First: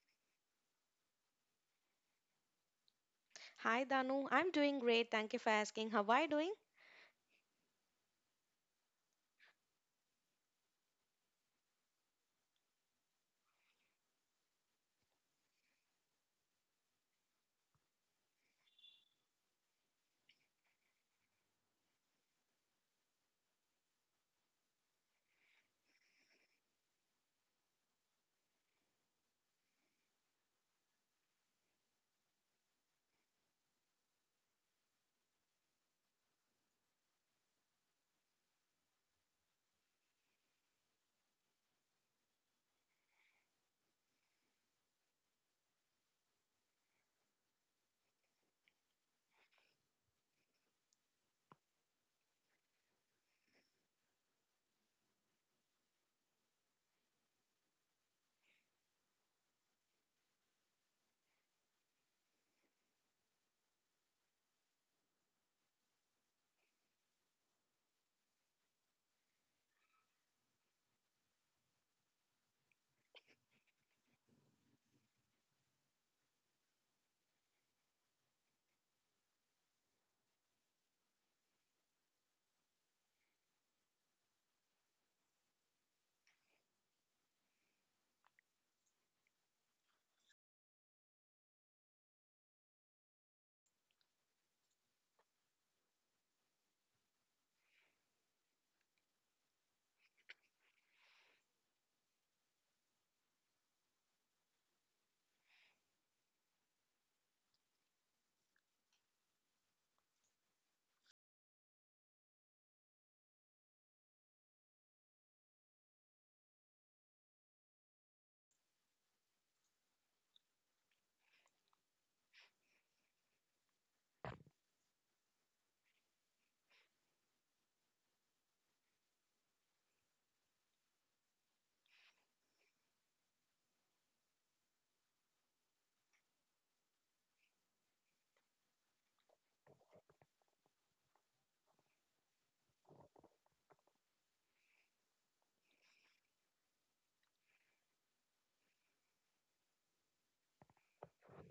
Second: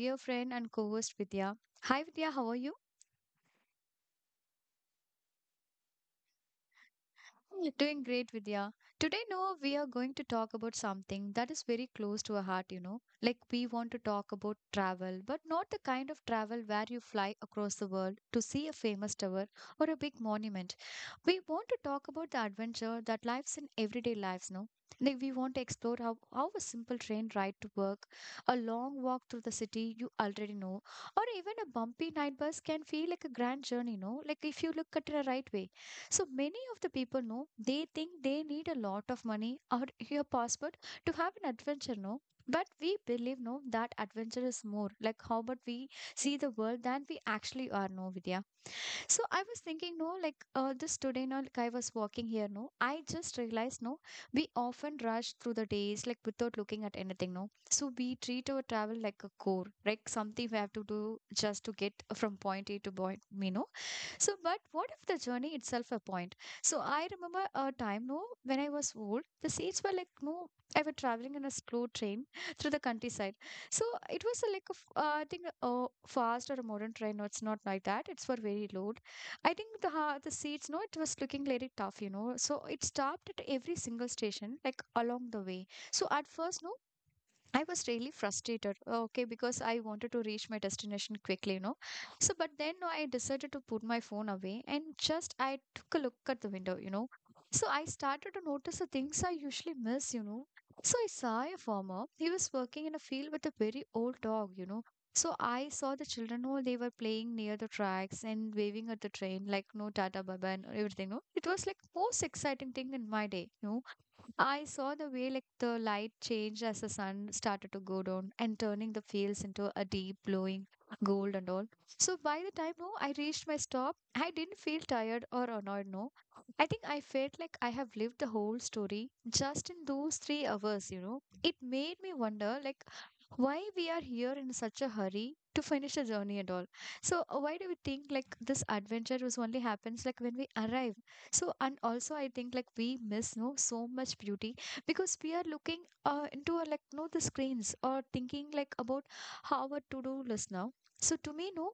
dear friend and co-host Vidya. Hi Vidya, how are you? Hi Danu, I'm doing great. Thank you for asking. How are you doing? Doing great, Vidya. Today, Noah, we are going to talk about something that is very close to our heart. Like, we want to talk about travel, but not the kind of travel where you fly across the world to see a famous tower or a big monument. We want to talk about the adventure that lives in everyday lives, no? Like, we want to explore how a simple train ride to work, a long walk through the city you already know, or even a bumpy night bus can feel like a grand journey, no? Like, if you look at it the right way. So many of the people know they think they need a lot of money or your passport to have an adventure, no? But we believe no that adventure is more like how about we see the world than we actually are, no Vidya. So I was thinking, no, like this today, no, like I was walking here, no, I just realized, no, we often rush through the days like without looking at anything, no. So we treat our travel like a core, like something we have to do just to get from point A to point. So, but what if the journey itself a point? So I remember a time, no, when I was old, the seats were like, no, I was traveling in a slow train through the countryside. So it was a, I think, fast or a modern train. No, it's not like that. It's for very low. I think the seats, no, it was looking really tough. So it stopped at every single station, like along the way. So at first, no, I was really frustrated, okay, because I wanted to reach my destination quickly. So, but then no, I decided to put my phone away and just I took a look at the window. So I started to notice the things I usually miss. So I saw a farmer. He was working in a field with a very old dog. So I saw the children, oh, they were playing near the tracks and waving at the train, like no tata baba and everything. No, it was like most exciting thing in my day. I saw the way like the light changed as the sun started to go down and turning the fields into a deep glowing gold and all. So by the time no, I reached my stop, I didn't feel tired or annoyed. No, I think I felt like I have lived the whole story just in those 3 hours. It made me wonder like why we are here in such a hurry to finish the journey and all. So why do we think like this adventure was only happens like when we arrive? So and also I think like we miss no so much beauty because we are looking into like no the screens or thinking like about how our to do list now. So to me no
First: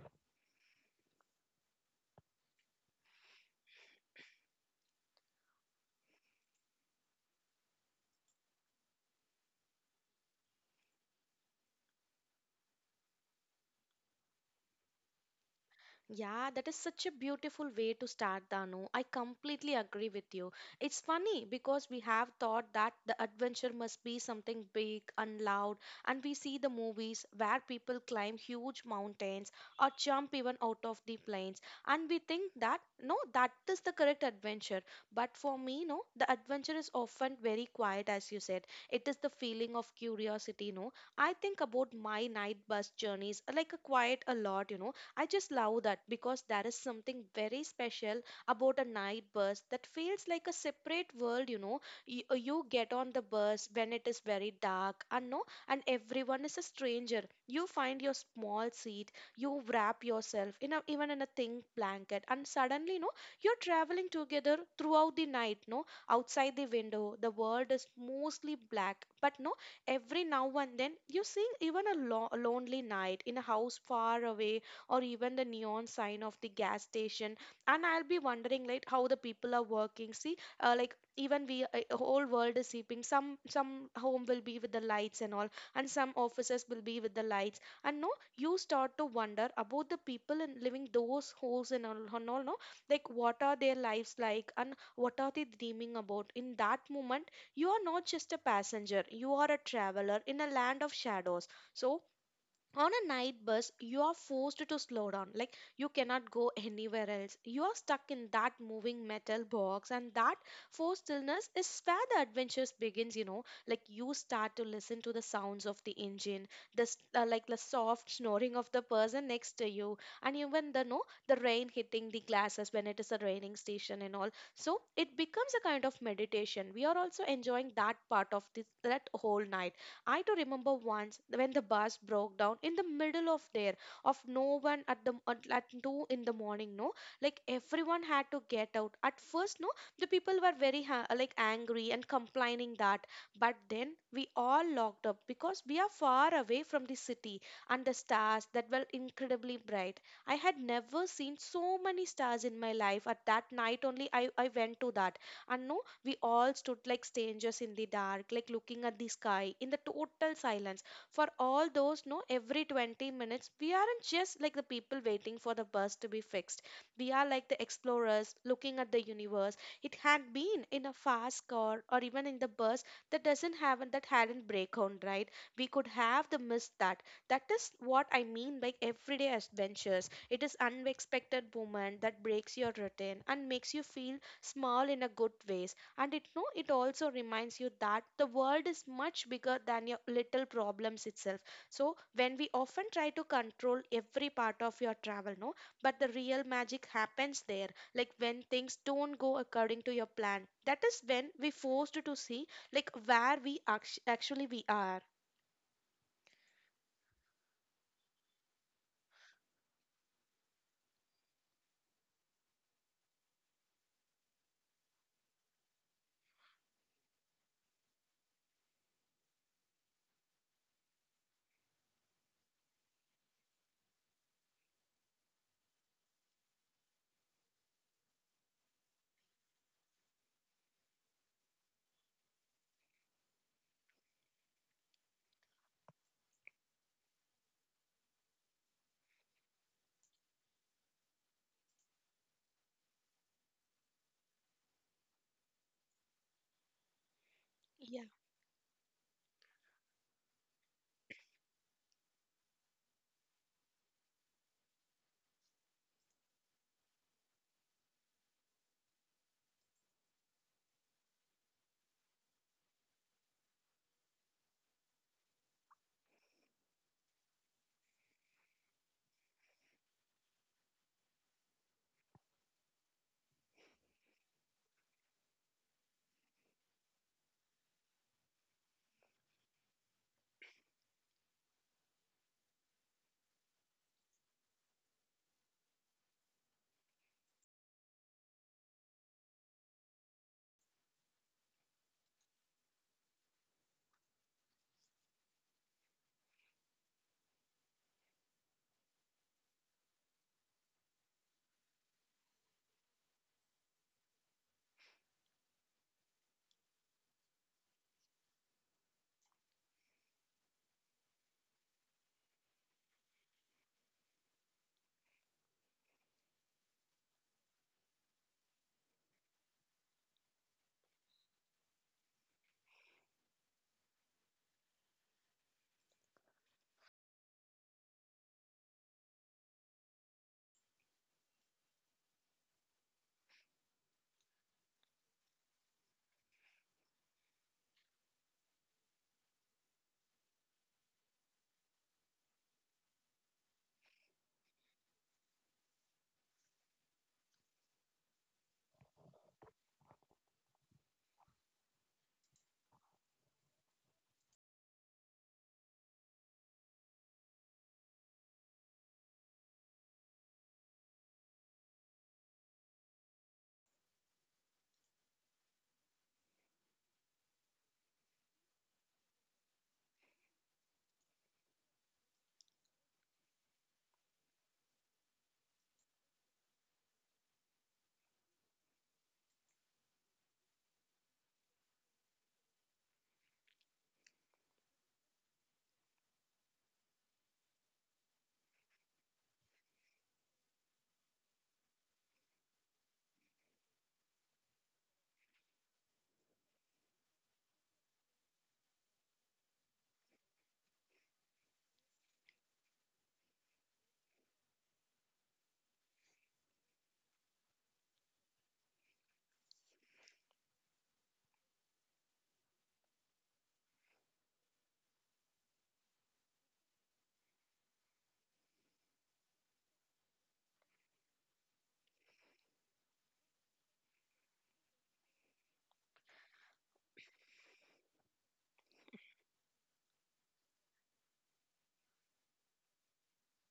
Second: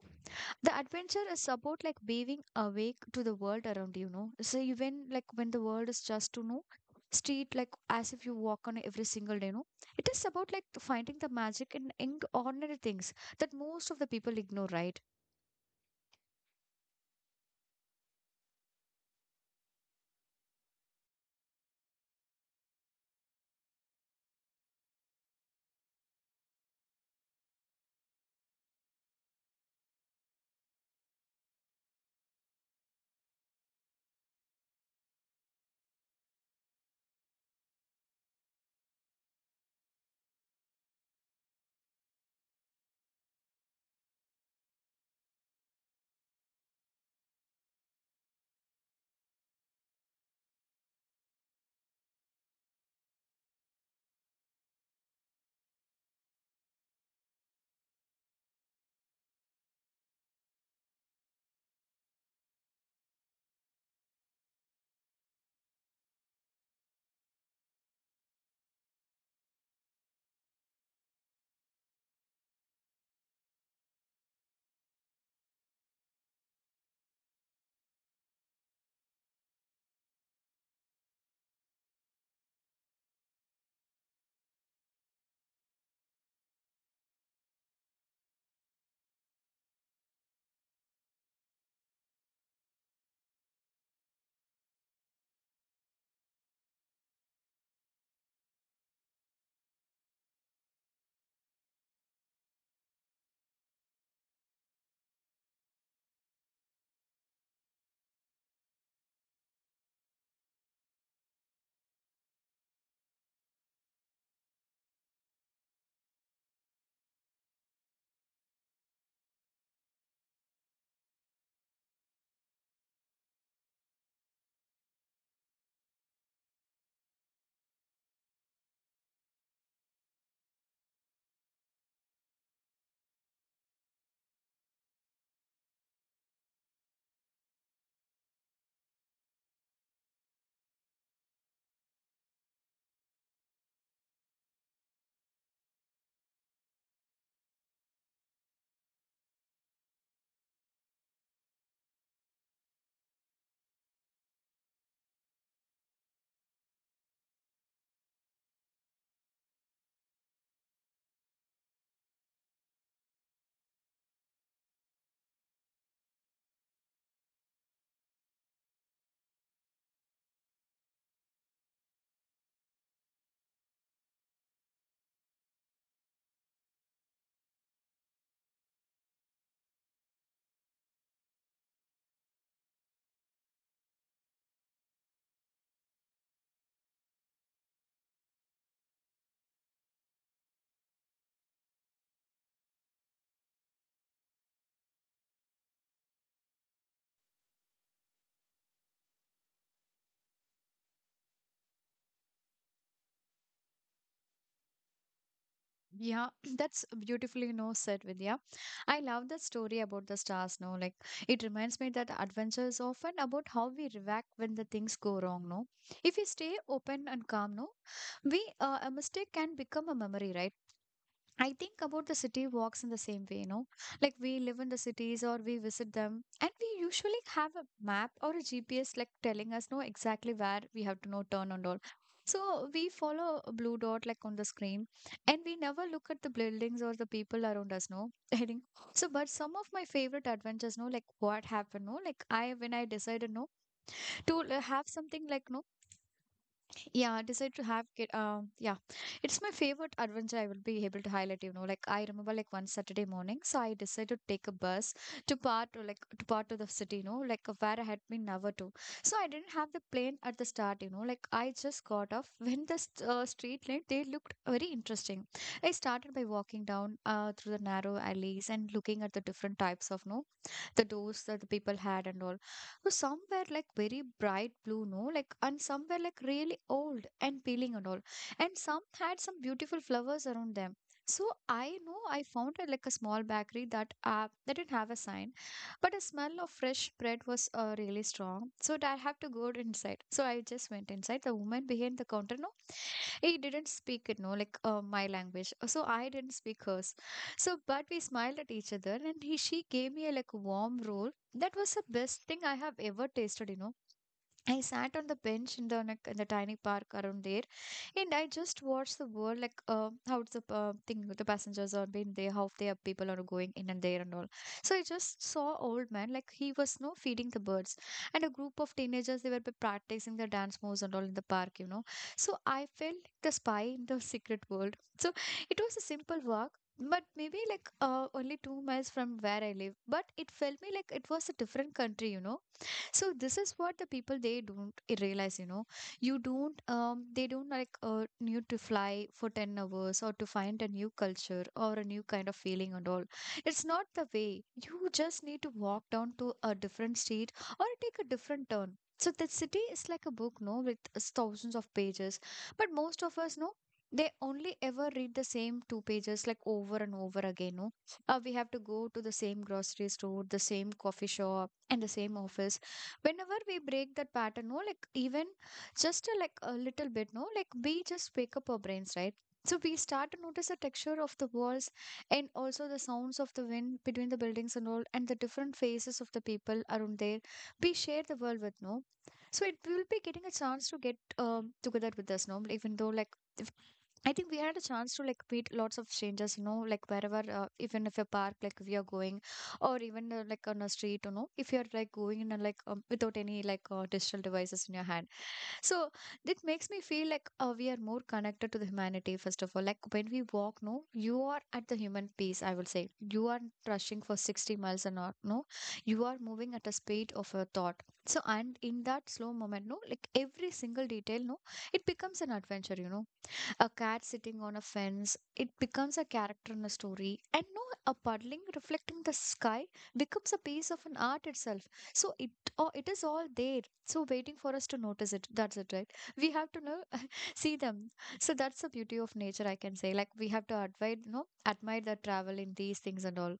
the adventure is about like waving awake to the world around, so even like when the world is just to know street, like as if you walk on every single day no, it is about like finding the magic in ordinary things that most of the people ignore, right. Yeah, that is such a beautiful way to start, Danu. I completely agree with you. It's funny because we have thought that the adventure must be something big and loud, and we see the movies where people climb huge mountains or jump even out of the planes, and we think that no, that is the correct adventure. But for me, no, the adventure is often very quiet, as you said. It is the feeling of curiosity, no. I think about my night bus journeys like a quiet a lot, you know. I just love that because there is something very special about a night bus that feels like a separate world, you know. You get on the bus when it is very dark and no, and everyone is a stranger. You find your small seat, you wrap yourself in a, even in a thin blanket, and suddenly no, you're traveling together throughout the night, no, outside the window the world is mostly black, but no, every now and then you see even a, lo- a lonely night in a house far away, or even the neon sign of the gas station, and I'll be wondering like how the people are working. See, like even we whole world is sleeping, some home will be with the lights and all, and some offices will be with the lights. And no, you start to wonder about the people in living those holes and all, and all, no, like what are their lives like, and what are they dreaming about? In that moment, you are not just a passenger, you are a traveler in a land of shadows. So on a night bus you are forced to slow down, like you cannot go anywhere else. You are stuck in that moving metal box, and that forced stillness is where the adventures begins. You know, like you start to listen to the sounds of the engine, the like the soft snoring of the person next to you, and even the no, the rain hitting the glasses when it is a raining station and all. So it becomes a kind of meditation. We are also enjoying that part of this, that whole night. I do remember once when the bus broke down in the middle of there, of no one at the at two in the morning. No, like everyone had to get out. At first, no, the people were very ha- like angry and complaining that, but then we all locked up because we are far away from the city, and the stars that were incredibly bright. I had never seen so many stars in my life. At that night only, I went to that, and no, we all stood like strangers in the dark, like looking at the sky in the total silence. For all those, no, every 20 minutes, we aren't just like the people waiting for the bus to be fixed. We are like the explorers looking at the universe. It had been in a fast car or even in the bus that doesn't have, that hadn't break on, right? We could have the missed that. That is what I mean by everyday adventures. It is unexpected moment that breaks your routine and makes you feel small in a good ways, and it no, it also reminds you that the world is much bigger than your little problems itself. So when we often try to control every part of your travel, no, but the real magic happens there, like when things don't go according to your plan. That is when we forced to see like where we act- actually we are. Yeah, that's beautifully no said, Vidya. I love the story about the stars, no? Like it reminds me that adventure is often about how we react when the things go wrong, no? If we stay open and calm, no, we a mistake can become a memory, right? I think about the city walks in the same way. Like we live in the cities or we visit them, and we usually have a map or a GPS like telling us know exactly where we have to know turn and all. So we follow a blue dot like on the screen, and we never look at the buildings or the people around us, no. I think so. But some of my favorite adventures, no, like what happened, no, like I when I decided no to have something like no yeah, decide to have kid. Yeah, it's my favorite adventure. I will be able to highlight. Like I remember like one Saturday morning, so I decided to take a bus to part or like to part of the city. Like where I had been never to. So I didn't have the plane at the start. Like I just got off when the street light they looked very interesting. I started by walking down through the narrow alleys and looking at the different types of no the doors that the people had and all. So some were like very bright blue, no, like and some were like really old and peeling and all, and some had some beautiful flowers around them. So I know I found a small bakery that didn't have a sign, but the smell of fresh bread was really strong. So I had to go inside. So I just went inside. The woman behind the counter, no, he didn't speak it no like my language. So I didn't speak hers so but we smiled at each other and he she gave me a like warm roll that was the best thing I have ever tasted. I sat on the bench in the tiny park around there, and I just watched the world like how the thing the passengers are being there, how they are people are going in and there and all. So I just saw old man like he was no feeding the birds, and a group of teenagers they were practicing their dance moves and all in the park. So I felt like the spy in the secret world. So it was a simple walk. But maybe like only 2 miles from where I live, but it felt me like it was a different country. So this is what the people they don't realize you don't they don't like need to fly for 10 hours or to find a new culture or a new kind of feeling and all. It's not the way you just need to walk down to a different street or take a different turn. So the city is like a book no with thousands of pages, but most of us no, they only ever read the same two pages like over and over again no we have to go to the same grocery store, the same coffee shop, and the same office. Whenever we break that pattern no like even just a little bit no like we just wake up our brains, right. So we start to notice the texture of the walls and also the sounds of the wind between the buildings and all and the different faces of the people around there we share the world with no. So it will be getting a chance to get together with us no even though like if, I think we had a chance to like meet lots of strangers, like wherever, even if a park, like we are going or even like on a street if you're like going in and like without any like digital devices in your hand. So it makes me feel like we are more connected to the humanity first of all like when we walk no you are at the human pace I will say you are rushing for 60 miles an hour no you are moving at a speed of a thought. So and in that slow moment no like every single detail no it becomes an adventure. A cat sitting on a fence it becomes a character in a story and no a puddling reflecting the sky becomes a piece of an art itself. So it, oh, it is all there, so waiting for us to notice it, that's it, right. We have to know see them. So that's the beauty of nature I can say like we have to admire you know admire the travel in these things and all.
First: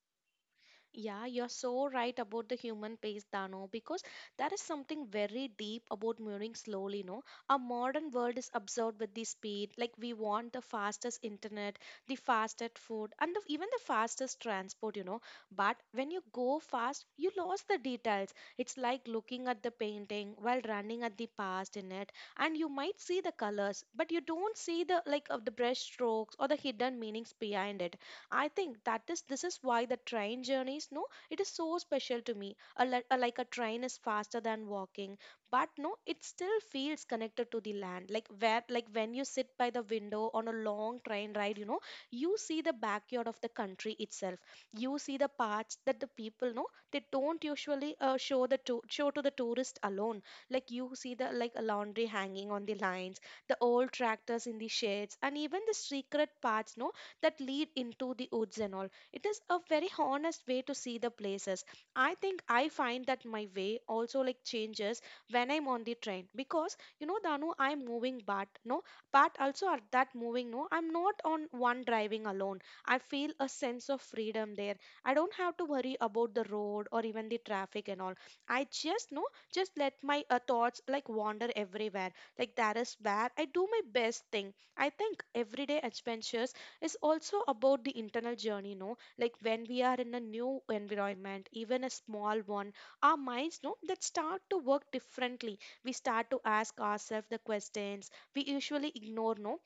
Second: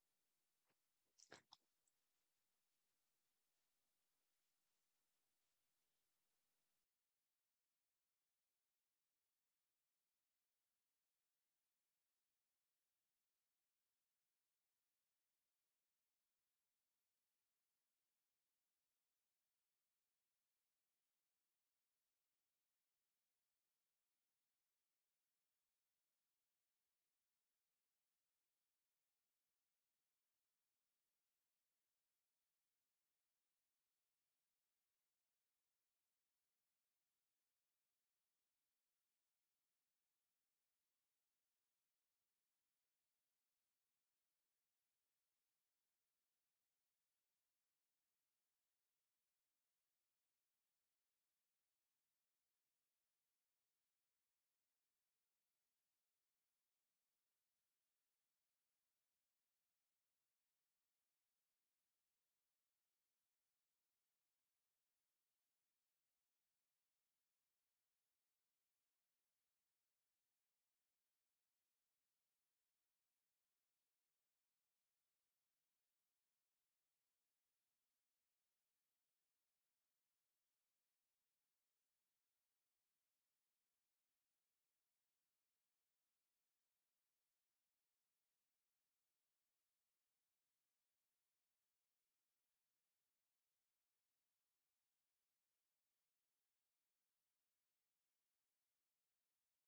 Yeah, you're so right about the human pace, Dano, because there is something very deep about moving slowly, no? Our modern world is absorbed with the speed, like we want the fastest internet, the fastest food, and the, even the fastest transport, you know. But when you go fast, you lose the details. It's like looking at the painting while running at the past in it, and you might see the colors, but you don't see the like of the brush strokes or the hidden meanings behind it. I think that is, this is why the train journeys, no, it is so special to me. A, li- a- like a train is faster than walking, but no, it still feels connected to the land. Like where, like when you sit by the window on a long train ride, you know, you see the backyard of the country itself. You see the parts that the people know, they don't usually show the to- show to the tourist alone. Like you see the like a laundry hanging on the lines, the old tractors in the shades, and even the secret parts no, that lead into the woods and all. It is a very honest way to see the places. I think I find that my way also like changes when I'm on the train, because you know Danu, I'm moving, but no, but also at that moving no, I'm not on one driving alone. I feel a sense of freedom there. I don't have to worry about the road or even the traffic and all. I just no, just let my thoughts like wander everywhere. Like that is where I do my best thing. I think everyday adventures is also about the internal journey, no, like when we are in a new environment, even a small one, our minds know that start to work differently. We start to ask ourselves the questions we usually ignore, no.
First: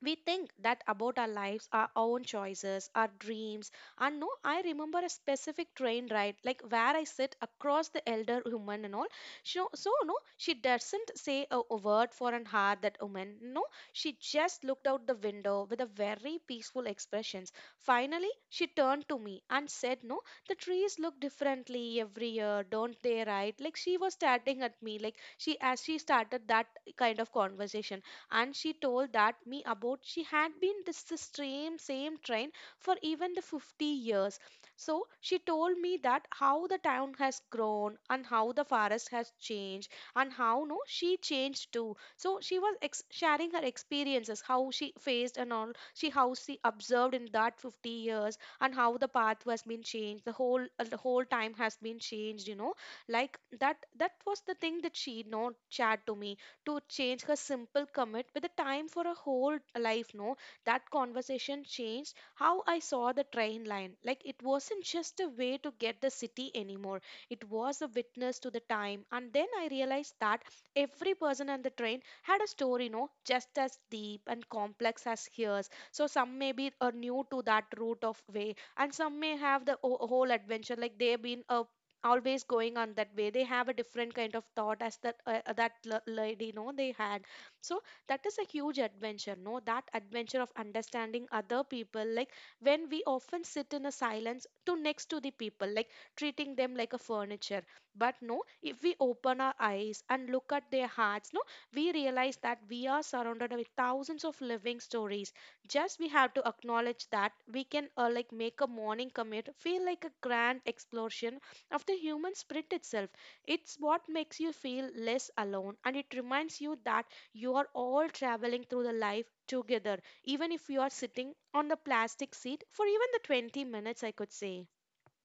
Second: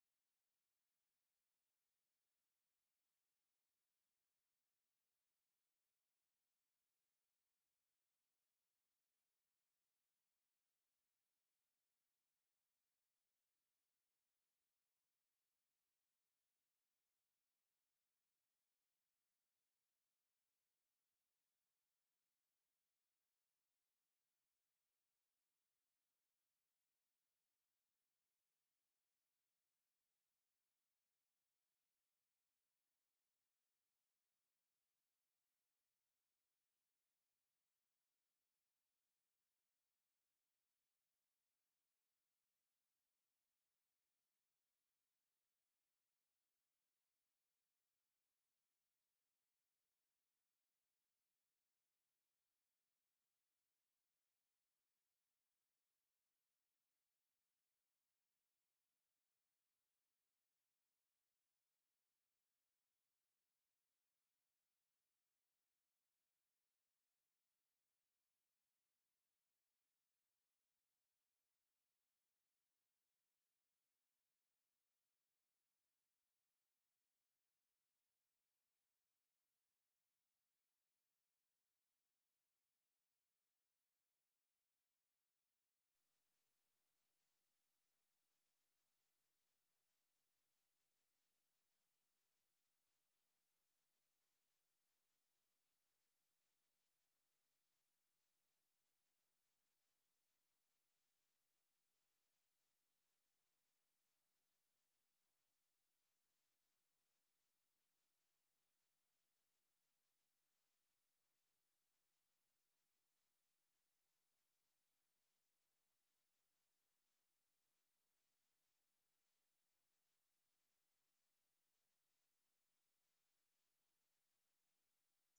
We think that about our lives, our own choices, our dreams. And no, I remember a specific train ride like where I sit across the elder woman and all. So no, she doesn't say a word for an hour. That woman, no, she just looked out the window with a very peaceful expressions. Finally she turned to me and said no, the trees look differently every year, don't they, right? Like she was starting at me, like she as she started that kind of conversation. And she told that me about she had been this the same train for even the 50 years. So she told me that how the town has grown, and how the forest has changed, and how no, she changed too. So she was ex- sharing her experiences, how she faced and all, she how she observed in that 50 years, and how the path has been changed, the whole time has been changed, you know. Like that, that was the thing that she, you know, shared to me, to change her simple commit with the time for a whole life, no. That conversation changed how I saw the train line. Like it wasn't just a way to get the city anymore, it was a witness to the time. And then I realized that every person on the train had a story, no, just as deep and complex as hers. So some may be are new to that route of way, and some may have the o- whole adventure, like they've been a always going on that way. They have a different kind of thought as that that l- lady, no, they had. So that is a huge adventure, no, that adventure of understanding other people. Like when we often sit in a silence to next to the people, like treating them like a furniture, but no, if we open our eyes and look at their hearts, no, we realize that we are surrounded with thousands of living stories. Just we have to acknowledge that we can like make a morning commute feel like a grand explosion of the human spirit itself. It's what makes you feel less alone, and it reminds you that you are all traveling through the life together, even if you are sitting on the plastic seat for even the 20 minutes, I could say.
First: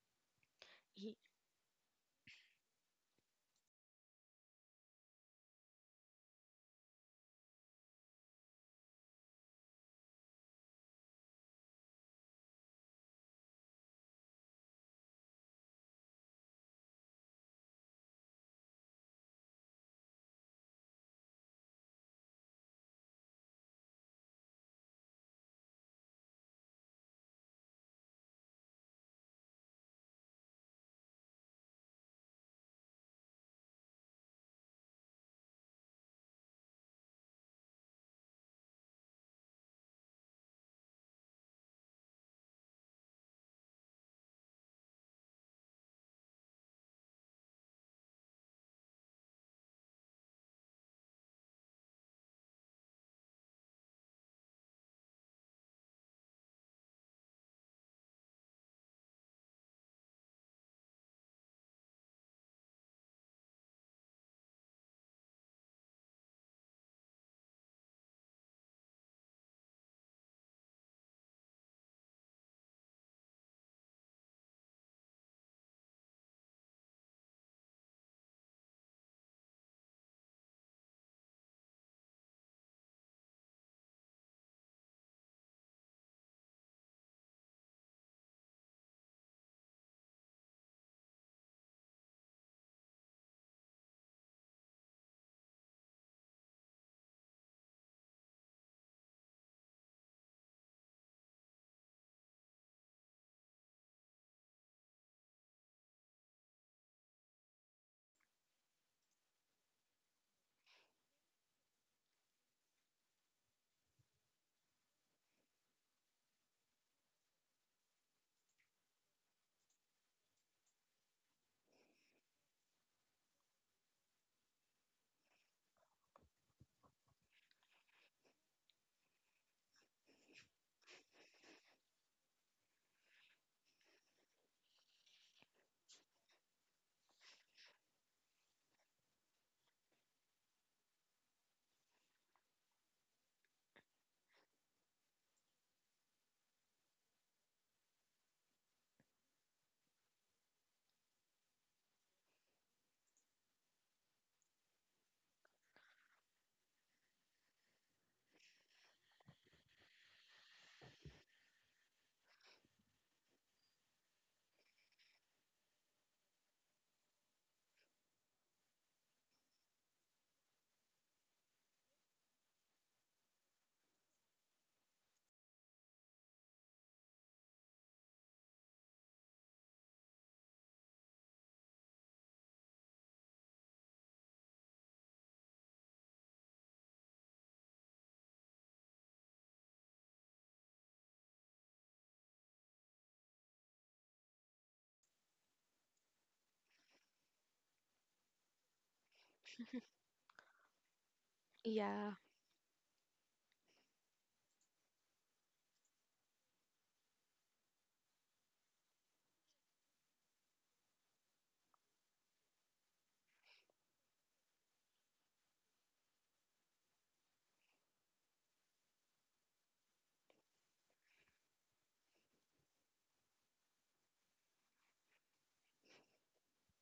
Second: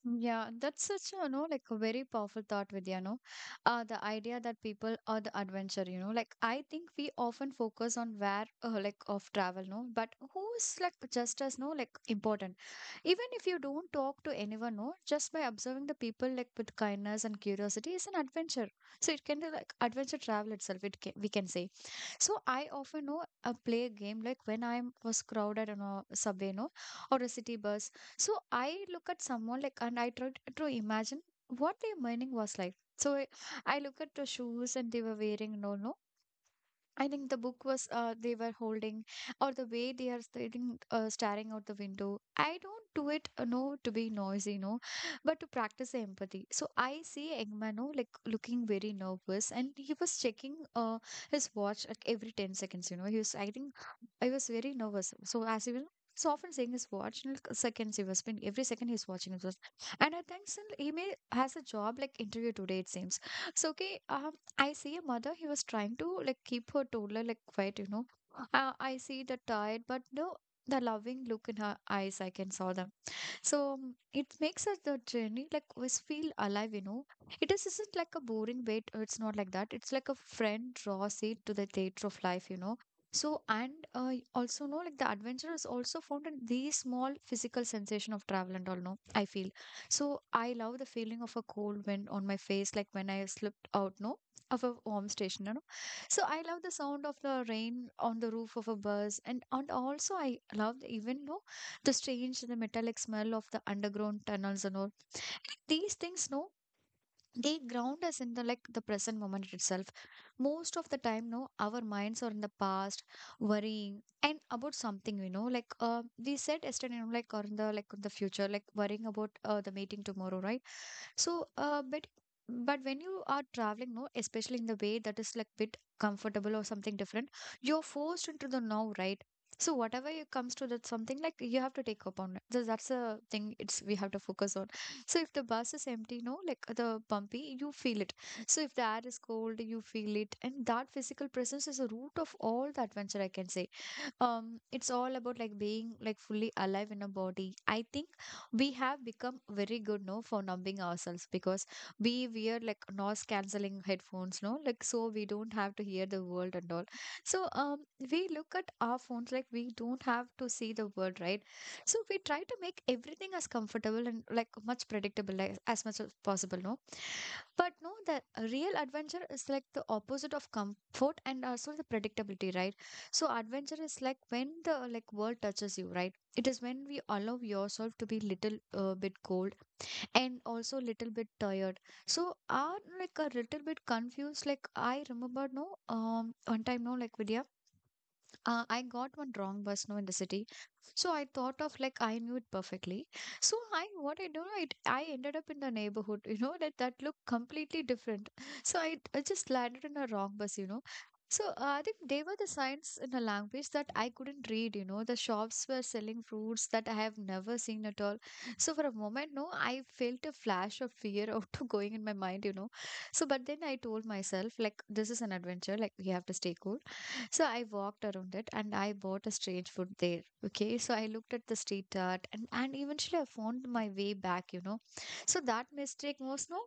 Yeah, that's such Ye- a, like a very powerful thought, Vidya, no? The idea that people are the adventure, you know, like I think we often focus on where, like of travel, no? But who's like just as, no, like important. Even if you don't talk to anyone, no, just by observing the people like with kindness and curiosity is an adventure. So it can be like adventure travel itself, it can, we can say. So I often, know, play a game like when I was crowded on a subway, no, or a city bus. So I look at someone like, and I try to imagine what their morning was like. So I look at the shoes and they were wearing, no, no, I think the book was they were holding, or the way they are staring, staring out the window. I don't do it, no, to be noisy, no, but to practice the empathy. So I see Eggman, no, like looking very nervous, and he was checking his watch like every 10 seconds. You know, he was. I think I was very nervous. So as he was so often saying his watch, like seconds he was spending every second he's watching his watch, and I think still he may has a job like interview today. It seems so. Okay, I see a mother, he was trying to like keep her toddler like quiet, you know. I see the tired, but no, the loving look in her eyes. I can saw them. So it makes us the journey like always feel alive, you know. It is isn't like a boring wait, it's not like that. It's like a friend draws it to the theatre of life, you know. So and also know like the adventure is also found in the small physical sensation of travel and all no I feel so I love the feeling of a cold wind on my face like when I slipped out no of a home station, you know. So I love the sound of the rain on the roof of a bus, and also I love the even though the strange the metallic smell of the underground tunnels and all these things no they ground us in the like the present moment itself. Most of the time no our minds are in the past worrying and about something, you know, like we said yesterday, you know, like or in the like the future like worrying about the meeting tomorrow, right? So, but when you are traveling, no, especially in the way that is like bit comfortable or something different, you're forced into the now, right? So whatever it comes to that something like you have to take upon it. So that's the thing it's we have to focus on. So if the bus is empty, no, like the bumpy, you feel it. So if the air is cold, you feel it. And that physical presence is the root of all the adventure, I can say. It's all about like being like fully alive in a body, I think. We have become very good no for numbing ourselves because we wear like noise cancelling headphones no like so we don't have to hear the world and all. So, we look at our phones like we don't have to see the world, right? So we try to make everything as comfortable and like much predictable like, as much as possible no but no the real adventure is like the opposite of comfort and also the predictability, right? So adventure is like when the like world touches you, right? It is when we allow yourself to be little bit cold and also little bit tired. So are like a little bit confused. Like I remember no one time no like Vidya, I got one wrong bus now in the city. So I thought of like I knew it perfectly. So I what I do I ended up in the neighborhood, you know, that looked completely different. So I just landed in a wrong bus, you know. So I think Yeah, they were the signs in a language that I couldn't read, you know. The shops were selling fruits that I have never seen at all. So for a moment, no, I felt a flash of fear auto going in my mind, you know. So but then I told myself like this is an adventure, like we have to stay cool. So I walked around it and I bought a strange food there. Okay. So I looked at the street art and eventually I found my way back, you know. So that mistake was no,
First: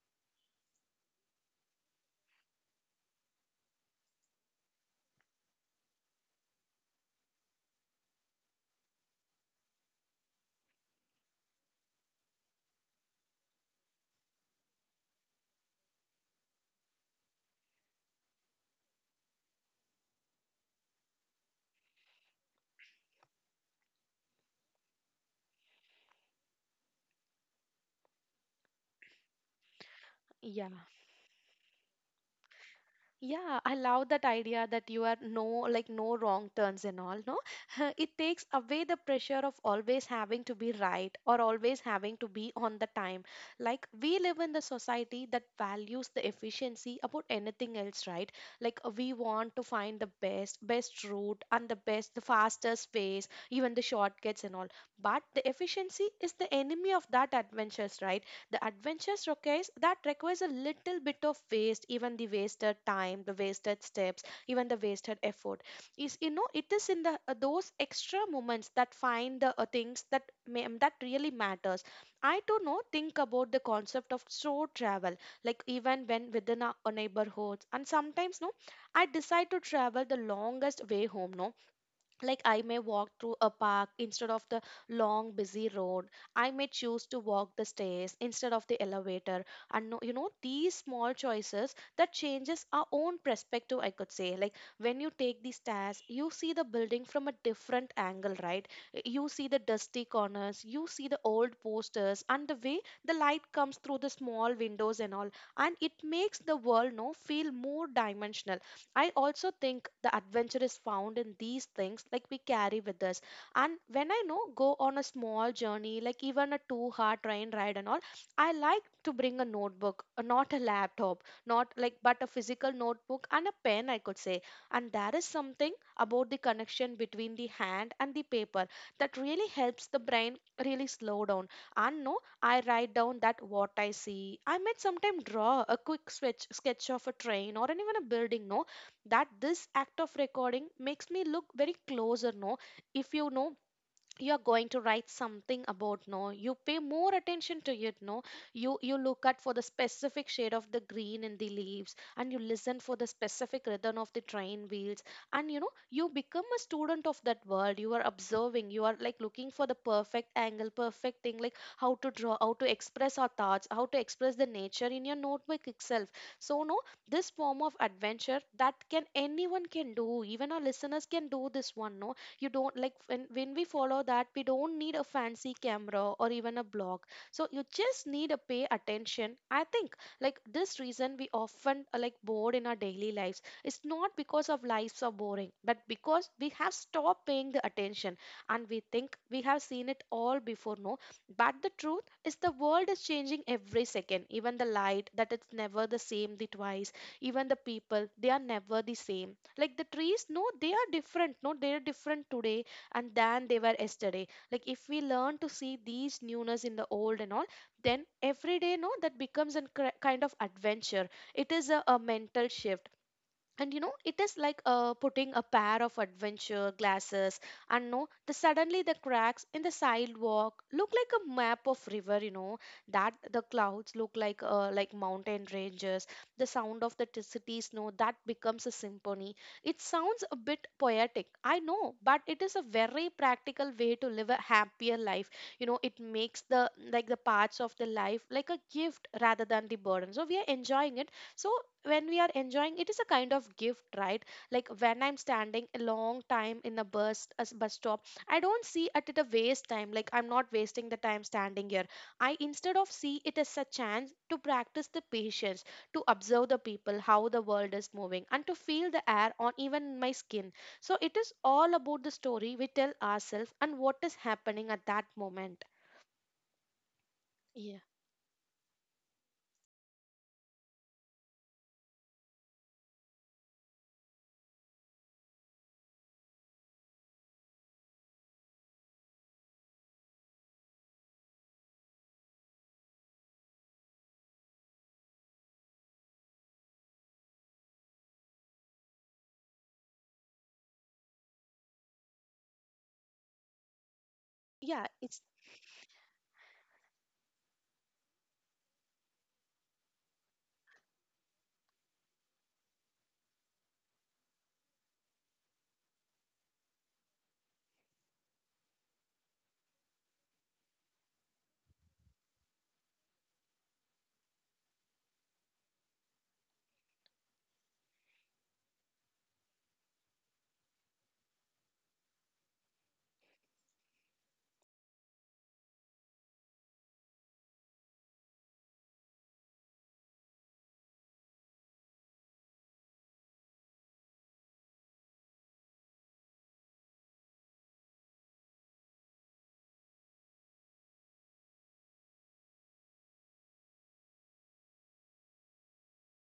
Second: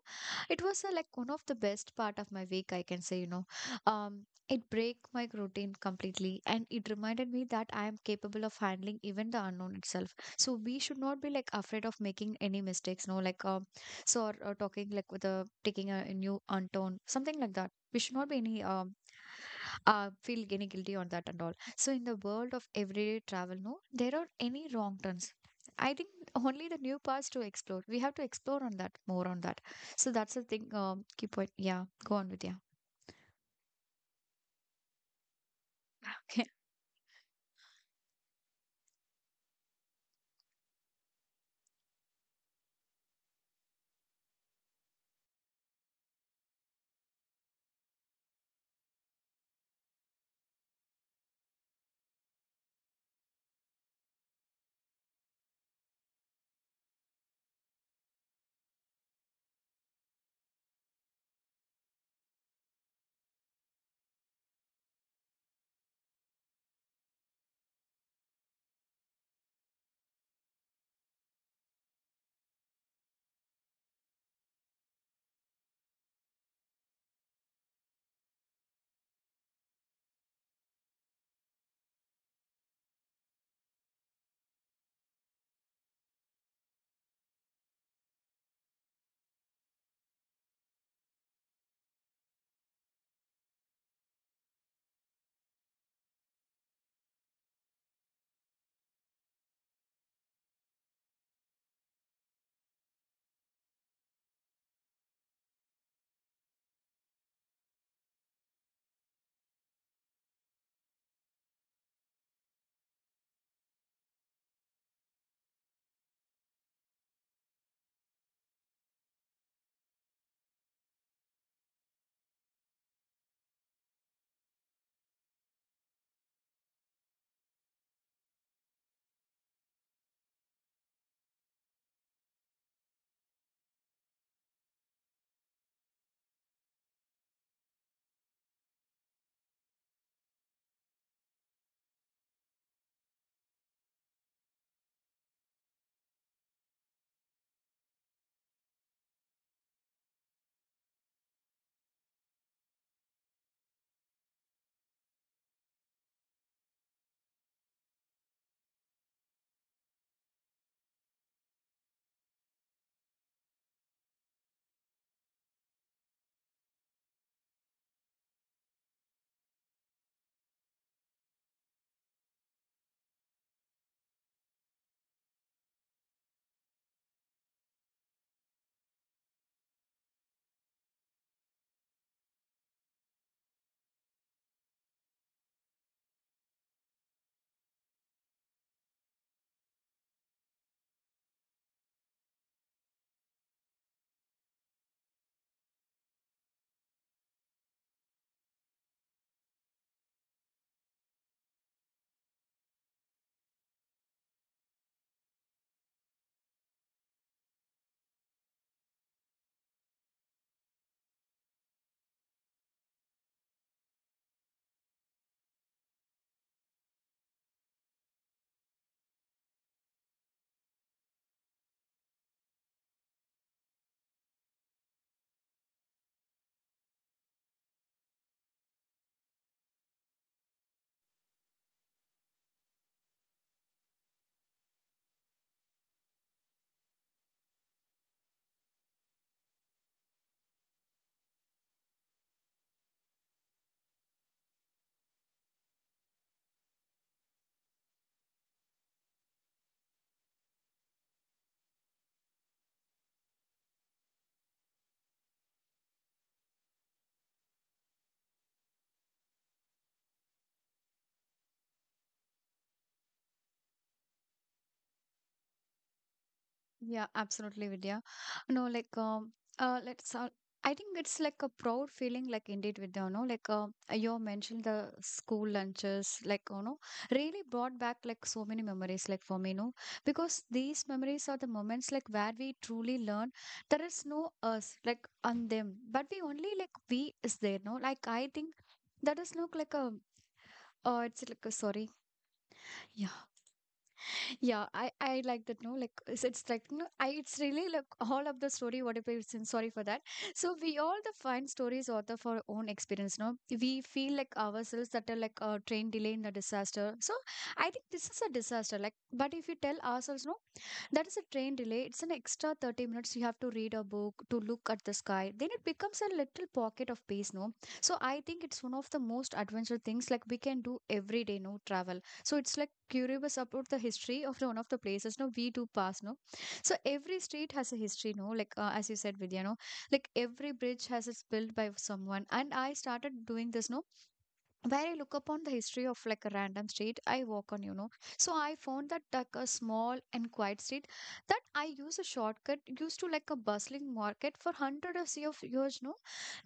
it was like one of the best part of my week, I can say, you know. It break my routine completely and it reminded me that I am capable of handling even the unknown itself. So we should not be like afraid of making any mistakes, no, so or talking like with a taking a new untone, something like that. We should not be any feel any guilty on that and all. So in the world of everyday travel, no, there are any wrong turns. I think only the new paths to explore. We have to explore on that more on that. So that's the thing. yeah. Keep point. Yeah, go on with yeah. Yeah, I love that idea that you are no like no wrong turns and all, no? It takes away the pressure of always having to be right or always having to be on the time. Like we live in the society that values the efficiency about anything else, right? Like we want to find the best route and the best, the fastest ways, even the shortcuts and all. But the efficiency is the enemy of that adventures, right? The adventurous rockets that requires a little bit of waste, even the wasted time, the wasted steps, even the wasted effort. Is you know it is in the those extra moments that find the things that may, that really matters. I do not think about the concept of slow travel, like even when within our neighborhoods, and sometimes no, I decide to travel the longest way home. No, like I may walk through a park instead of the long busy road. I may choose to walk the stairs instead of the elevator. And these small choices that changes our own perspective, I could say. Like when you take the stairs, you see the building from a different angle, right? You see the dusty corners, you see the old posters and the way the light comes through the small windows and all. And it makes the world, no, feel more dimensional. I also think the adventure is found in these things like we carry with us. And when I know go on a small journey, like even a 2-hour train ride and all, I like to bring a notebook, not a laptop, not like but a physical notebook and a pen, I could say. And there is something about the connection between the hand and the paper that really helps the brain really slow down. And no, I write down that what I see. I might sometimes draw a quick switch sketch of a train or even a building, no, that this act of recording makes me look very closer. No, if you know you're going to write something about, no, you pay more attention to it. No, you look at for the specific shade of the green in the leaves, and you listen for the specific rhythm of the train wheels. And you know you become a student of that world you are observing. You are like looking for the perfect angle, perfect thing, like how to draw, how to express our thoughts, how to express the nature in your notebook itself. So no, this form of adventure that can anyone can do, even our listeners can do this one. No, you don't like when we follow that, we don't need a fancy camera or even a blog. So you just need to pay attention, I think. Like this reason we often are like bored in our daily lives, it's not because of lives are boring, but because we have stopped paying the attention. And we think we have seen it all before. No, but the truth is the world is changing every second, even the light that it's never the same the twice. Even the people, they are never the same, like the trees, no, they are different, no, they are different today and than they were yesterday. Like if we learn to see these newness in the old and all, then every day, no, that becomes a kind of adventure. It is a mental shift. And you know it is like putting a pair of adventure glasses. And no, the suddenly the cracks in the sidewalk look like a map of river, you know, that the clouds look like mountain ranges. The sound of the city snow that becomes a symphony. It sounds a bit poetic, I know, but it is a very practical way to live a happier life. You know it makes the like the parts of the life like a gift rather than the burden, so we are enjoying it. So when we are enjoying, it is a kind of gift, right? Like when I'm standing a long time in a bus, a bus stop, I don't see it at a waste time. Like I'm not wasting the time standing here. I instead of see it as a chance to practice the patience, to observe the people how the world is moving and to feel the air on even my skin. So it is all about the story we tell ourselves and what is happening at that moment. Yeah, absolutely, Yeah, Vidya. No, like let's. I think it's like a proud feeling, like indeed, Vidya. No, like you mentioned the school lunches, like you know, really brought back like so many memories, like for me, no, because these memories are the moments like where we truly learn there is no us like on them, but we only like we is there, no. Like I think that is look like a. Oh, it's like a sorry. Yeah. Yeah, I yeah, I it's like that. No, like it's like no, I it's really like all of the story. What if it's in, sorry for that. So we all the find stories out of our own experience. No, we feel like ourselves that are like a train delay in the disaster. So I think this is a disaster. Like, but if you tell ourselves no, that is a train delay. It's an extra 30 minutes. You have to read a book to look at the sky. Then it becomes a little pocket of peace. No, so I think it's one of the most adventure things like we can do every day. No travel. So it's like curious about the history of the, one of the places. No, we do pass. No, so every street has a history. No, like as you said, Vidya. No, like every bridge has it's built by someone. And I started doing this. No, where I look upon the history of like a random street I walk on, you know. So I found that like a small and quiet street that I use a shortcut used to like a bustling market for hundreds of years, no.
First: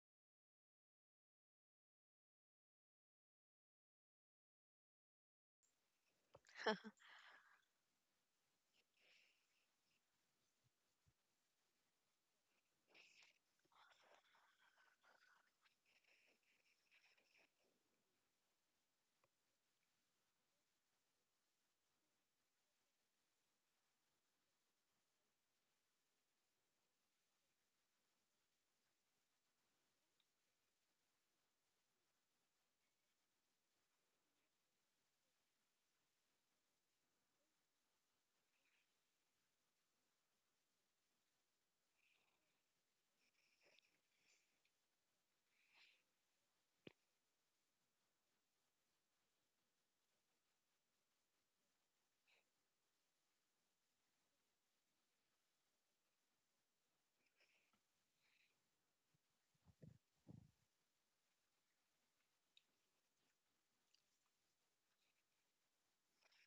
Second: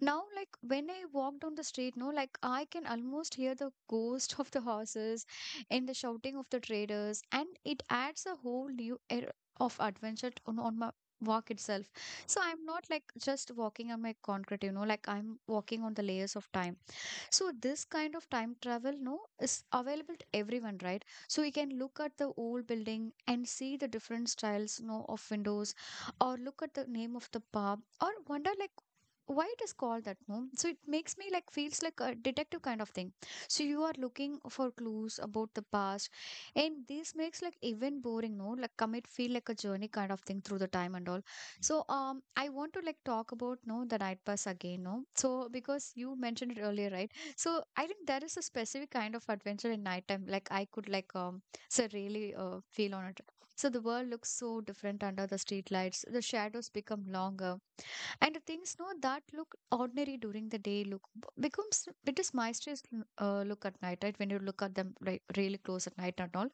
Now, like when I walk down the street, no, like I can almost hear the ghost of the horses and the shouting of the traders, and it adds a whole new air of adventure on, my walk itself. So I'm not like just walking on my concrete, you know, like I'm walking on the layers of time. So this kind of time travel no is available to everyone, right? So we can look at the old building and see the different styles no of windows, or look at the name of the pub or wonder like why it is called that no so it makes me like feels like a detective kind of thing. So you are looking for clues about the past, and this makes like even boring no like come it feel like a journey kind of thing through the time and all. So I want to like talk about no the night bus again no so because you mentioned it earlier, right? So I think there is a specific kind of adventure in nighttime. Like I could really feel on it. So the world looks so different under the street lights. The shadows become longer, and the things no that look ordinary during the day becomes it is mysterious look at night, right? When you look at them like really close at night and all.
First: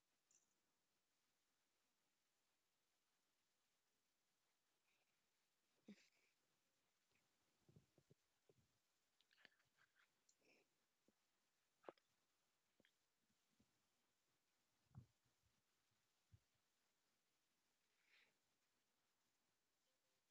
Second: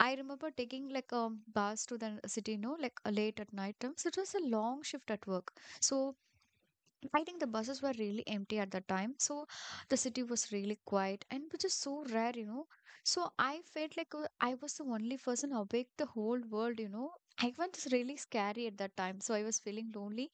I remember taking like bus to the city no like late at night time. So it was a long shift at work. So I think the buses were really empty at that time. So the city was really quiet and which is so rare, you know. So I felt like I was the only person awake the whole world, you know. I was really scary at that time. So I was feeling lonely.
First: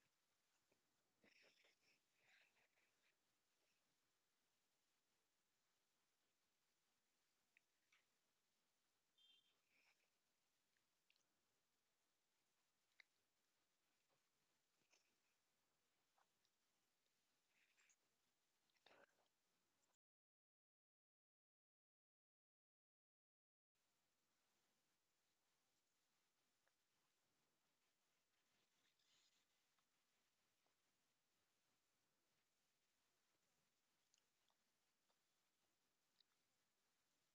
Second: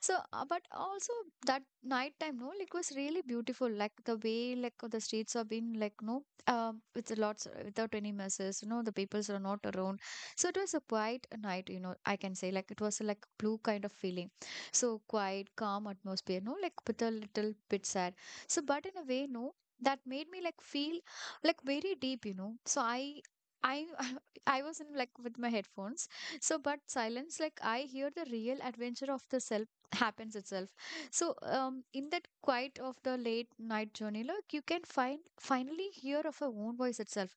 So, but also that night time, no, like was really beautiful. Like the way, like the streets have been like, no, with lots without any messes, you know, the peoples are not around. So it was a quiet night, you know, I can say like it was like blue kind of feeling. So quiet, calm atmosphere, no, like with a little bit sad. So, but in a way, no, that made me like feel like very deep, you know. So I, I was in like with my headphones. So, but silence, like I hear the real adventure of the self happens itself. So, in that quiet of the late night journey, look, you can find finally hear of your own voice itself.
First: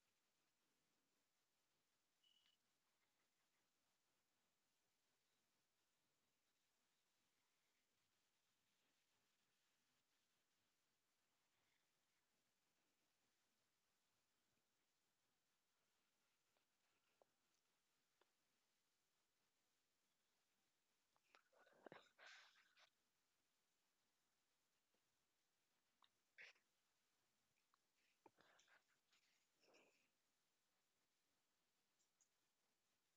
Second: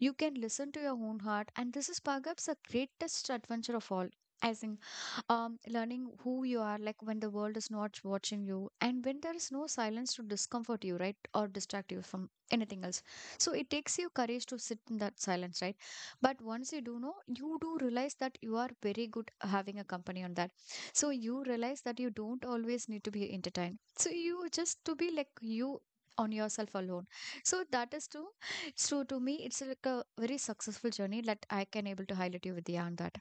You can listen to your own heart, and this is perhaps the greatest adventure of all. I think learning who you are, like when the world is not watching you, and when there is no silence to discomfort you, right, or distract you from anything else. So it takes you courage to sit in that silence, right? But once you do know, you do realize that you are very good having a company on that. So you realize that you don't always need to be entertained. So you just to be like you on yourself alone. So that is true. So to me, it's like a very successful journey that I can able to highlight you with the on that.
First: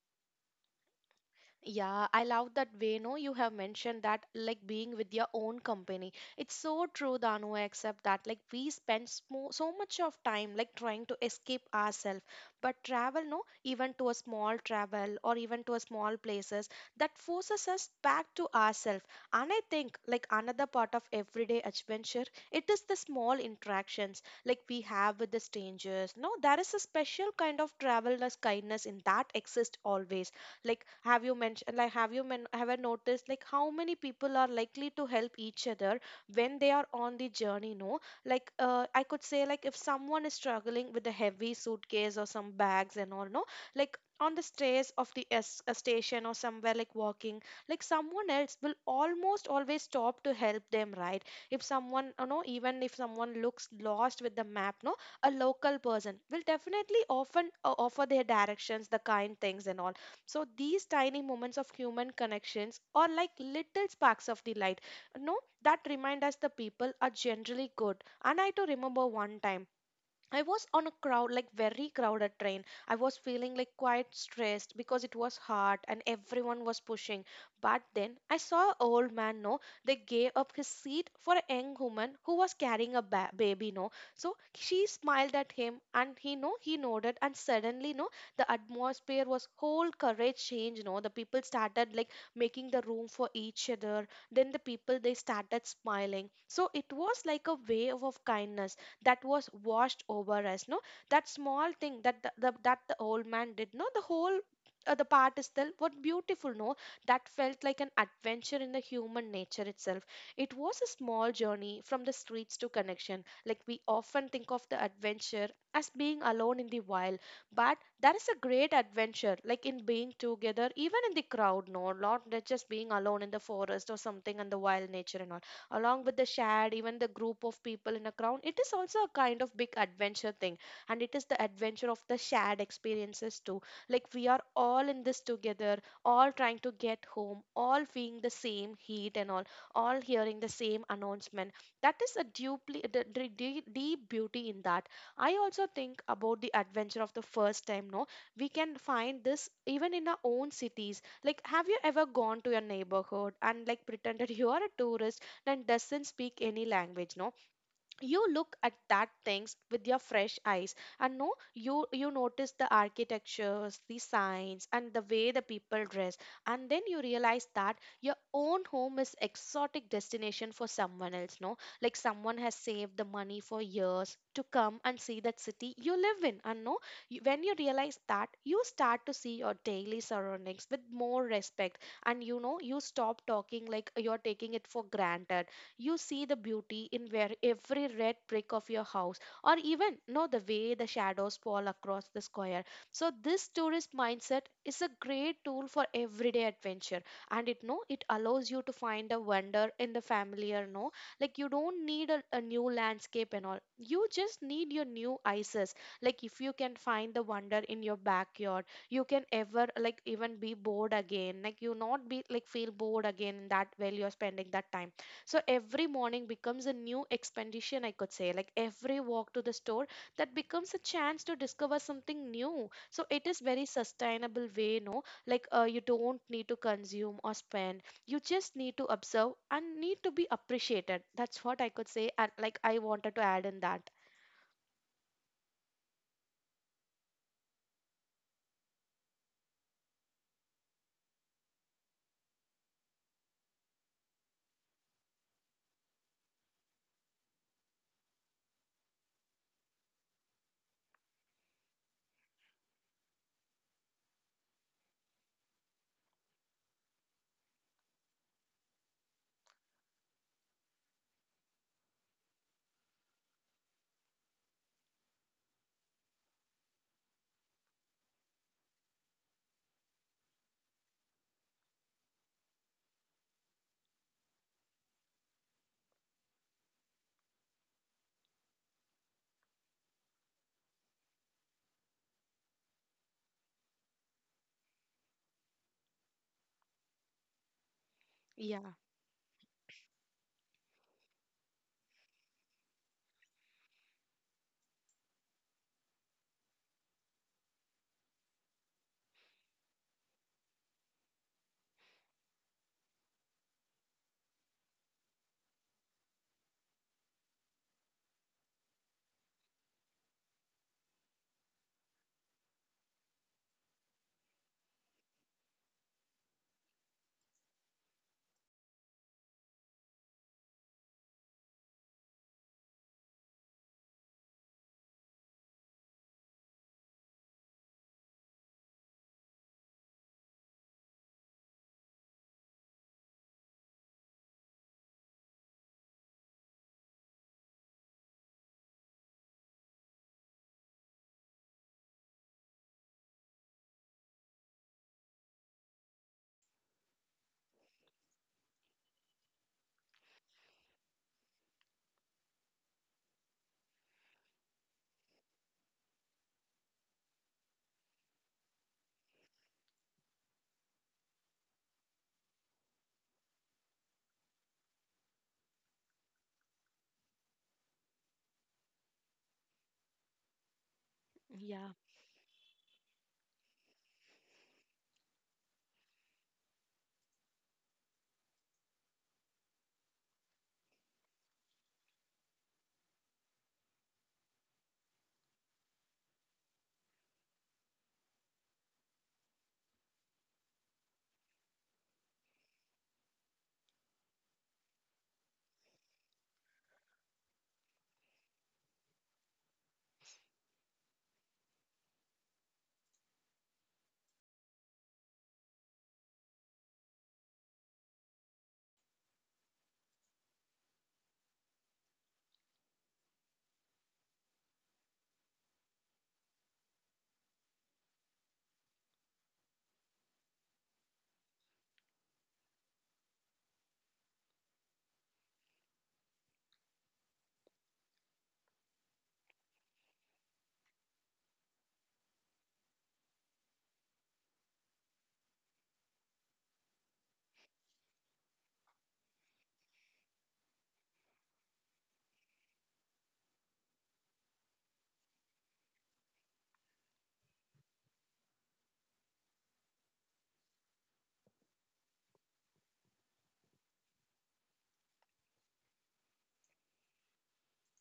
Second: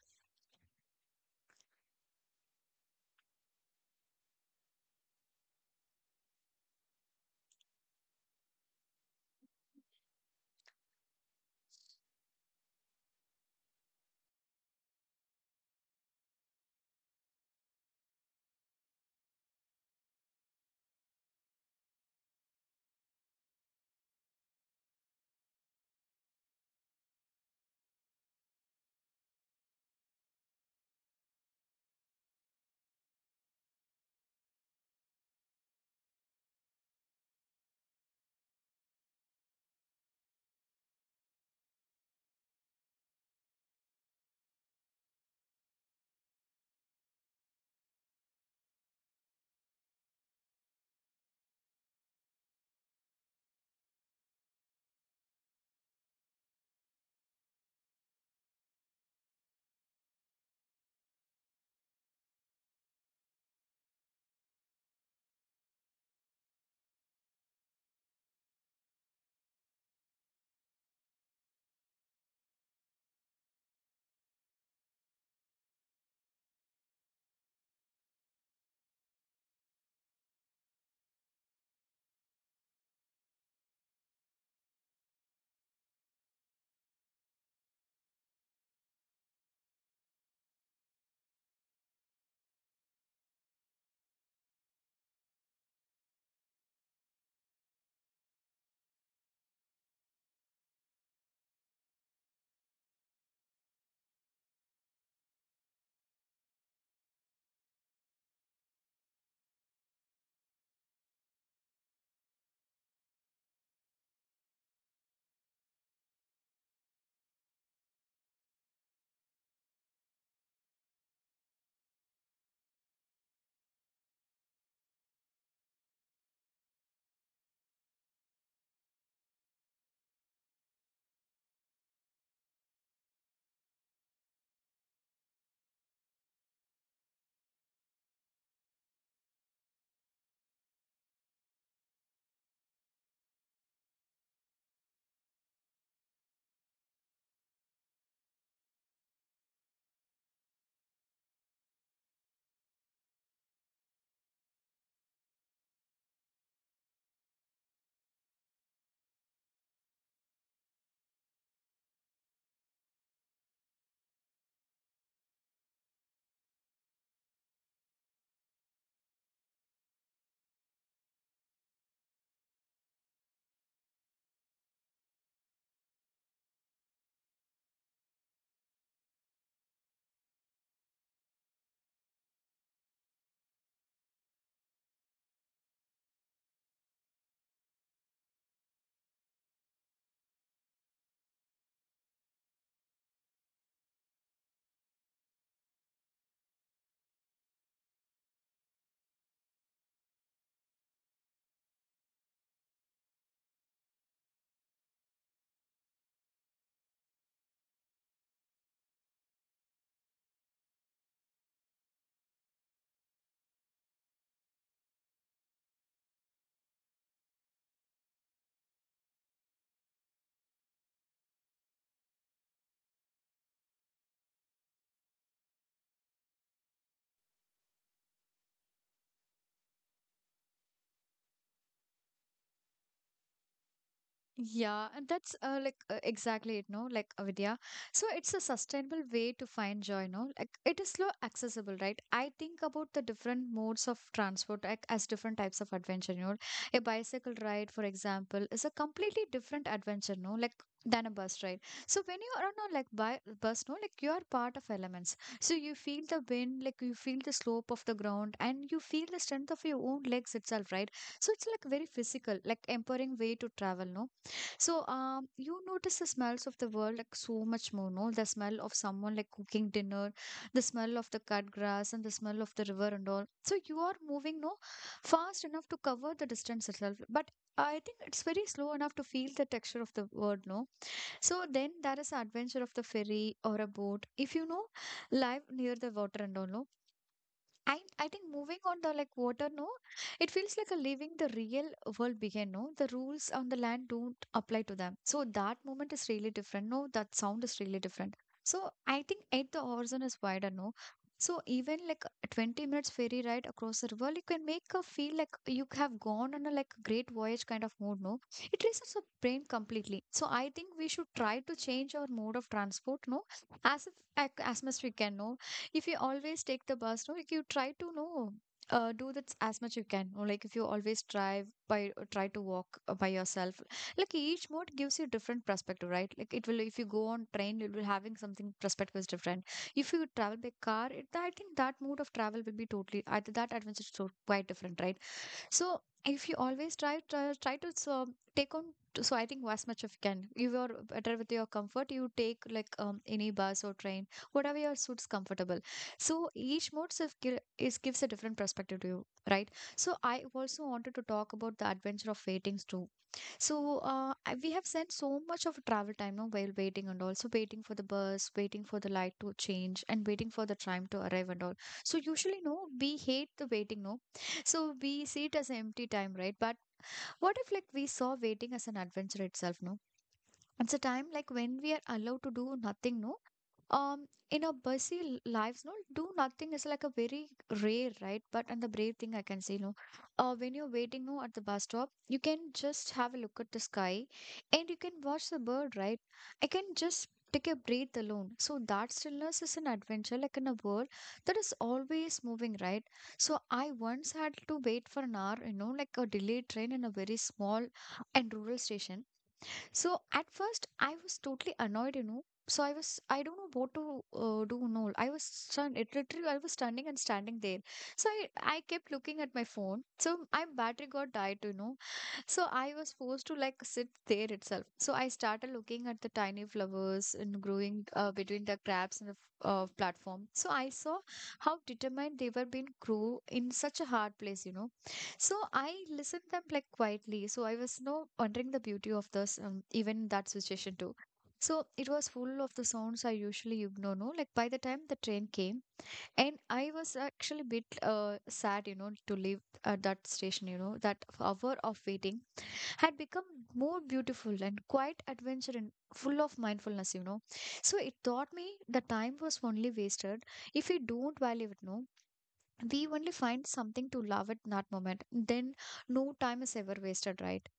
yeah, I love that way. No, you have mentioned that like being with your own company. It's so true, Danu, except that like we spend smo so much of time like trying to escape ourselves. But travel, no, even to a small travel or even to a small places, that forces us back to ourselves. And I think like another part of everyday adventure, it is the small interactions like we have with the strangers. No, there is a special kind of traveler's kindness in that exists always, like have you mentioned, like have I noticed like how many people are likely to help each other when they are on the journey. No, like I could say like if someone is struggling with a heavy suitcase or some bags and all, no, like on the stairs of the a station or somewhere like walking, like someone else will almost always stop to help them, right? If someone you know, even if someone looks lost with the map, no, a local person will definitely often offer their directions, the kind things and all. So these tiny moments of human connections are like little sparks of the light. No, that remind us the people are generally good. And I too remember one time I was on a crowd, like very crowded train. I was feeling like quite stressed because it was hot and everyone was pushing. But then I saw an old man, no, they gave up his seat for a young woman who was carrying a baby, no. So she smiled at him and he, no, he nodded, and suddenly, no, the atmosphere was whole courage change, no. The people started like making the room for each other. Then the people, they started smiling. So it was like a wave of kindness that was washed over us. No, that small thing that the that the old man did, no, the whole, the part is still what beautiful. No, that felt like an adventure in the human nature itself. It was a small journey from the streets to connection. Like we often think of the adventure as being alone in the wild, but that is a great adventure like in being together even in the crowd, no, not that just being alone in the forest or something and the wild nature and all, along with the shared, even the group of people in a crowd. It is also a kind of big adventure thing, and it is the adventure of the shared experiences too. Like we are all in this together, all trying to get home, all feeling the same heat and all hearing the same announcement. That is a deeply, the deep beauty in that. I also think about the adventure of the first time. No, we can find this even in our own cities. Like, have you ever gone to your neighborhood and like pretended you are a tourist that doesn't speak any language? No, you look at that things with your fresh eyes. And no, you notice the architectures, the signs, and the way the people dress. And then you realize that your own home is exotic destination for someone else. No, like someone has saved the money for years to come and see that city you live in. And no, when you realize that, you start to see your daily surroundings with more respect. And you know, you stop talking like you're taking it for granted. You see the beauty in where every red brick of your house, or even know the way the shadows fall across the square. So this tourist mindset is a great tool for everyday adventure, and it, no, it allows you to find a wonder in the familiar. No, like you don't need a new landscape and all, you just need your new ices. Like if you can find the wonder in your backyard, you can ever like even be bored again, like you not be like feel bored again that while you're spending that time. So every morning becomes a new expedition, I could say. Like every walk to the store, that becomes a chance to discover something new. So it is very sustainable way, no? Like you don't need to consume or spend. You just need to observe and need to be appreciated. That's what I could say. And like I wanted to add in that. Yeah, and that's like exactly it, no? Like Vidya. So it's a sustainable way to find joy, no? Like it is slow accessible, right? I think about the different modes of transport like, as different types of adventure, you know. A bicycle ride, for example, is a completely different adventure, no? Like than a bus ride. So when you are on a like bi bus, no, like you are part of elements. So you feel the wind, like you feel the slope of the ground, and you feel the strength of your own legs itself, right? So it's like very physical, like empowering way to travel, no? So, you notice the smells of the world like so much more, no? The smell of someone like cooking dinner, the smell of the cut grass, and the smell of the river and all. So you are moving, no, fast enough to cover the distance itself. But I think it's very slow enough to feel the texture of the world, no? So then there is the adventure of the ferry or a boat. If you know, live near the water and all, no? I think Yeah, moving on the like water, no, it feels like a leaving the real world behind, no. The rules on the land don't apply to them. So that moment is really different. No, that sound is really different. So I think at the horizon is wider, no. So even like a 20 minutes ferry ride across the river, you can make a feel like you have gone on a like great voyage kind of mood, no. It rests the brain completely. So I think we should try to change our mode of transport, no, as if, as much we can, no if you always take the bus, no, if you try to know, do that as much you can. Or like if you always drive by, try to walk by yourself. Like each mode gives you different perspective, right? Like it will, if you go on train, it will having something perspective is different. If you travel by car, it, I think that mode of travel will be totally, I, that adventure is so quite different, right? So if you always try to so take on so I think as much as you can. If you're better with your comfort, you take like any bus or train, whatever your suits comfortable. So each mode of gi- is gives a different perspective to you, right? So I also wanted to talk about the adventure of waitings too. So we have spent so much of travel time now while waiting and also waiting for the bus, waiting for the light to change, and waiting for the tram to arrive and all. So usually, no, we hate the waiting, no so we see it as an empty time, right? But what if like we saw waiting as an adventure itself, no? It's a time like yeah. when we are allowed to do nothing, no? um in our busy lives no do nothing is like a very rare right but and the brave thing I can say no when you're waiting no at the bus stop you can just have a look at the sky and you can watch the bird right I can just take a breath alone so that stillness is an adventure like in a world that is always moving right so I once had to wait for an hour you know like a delayed train in a very small and rural station so at first, I was totally annoyed, you know. So I was, I don't know what to do. No, I was stunned. It literally, I was standing and standing there. So I kept looking at my phone. So my battery got died, you know. So I was forced to like sit there itself. So I started looking at the tiny flowers and growing between the cracks in the platform. So I saw how determined they were being grow in such a hard place, you know. So I listened them like quietly. So I was no wondering the beauty of this even in that situation too. So it was full of the sounds I usually ignore. No, like by the time the train came, and I was actually a bit sad, you know, to leave at that station. You know, that hour of waiting had become more beautiful and quite adventure and full of mindfulness, you know. So it taught me the time was only wasted. If we don't value it, no, we only find something to love at that moment. Then no time is ever wasted, right?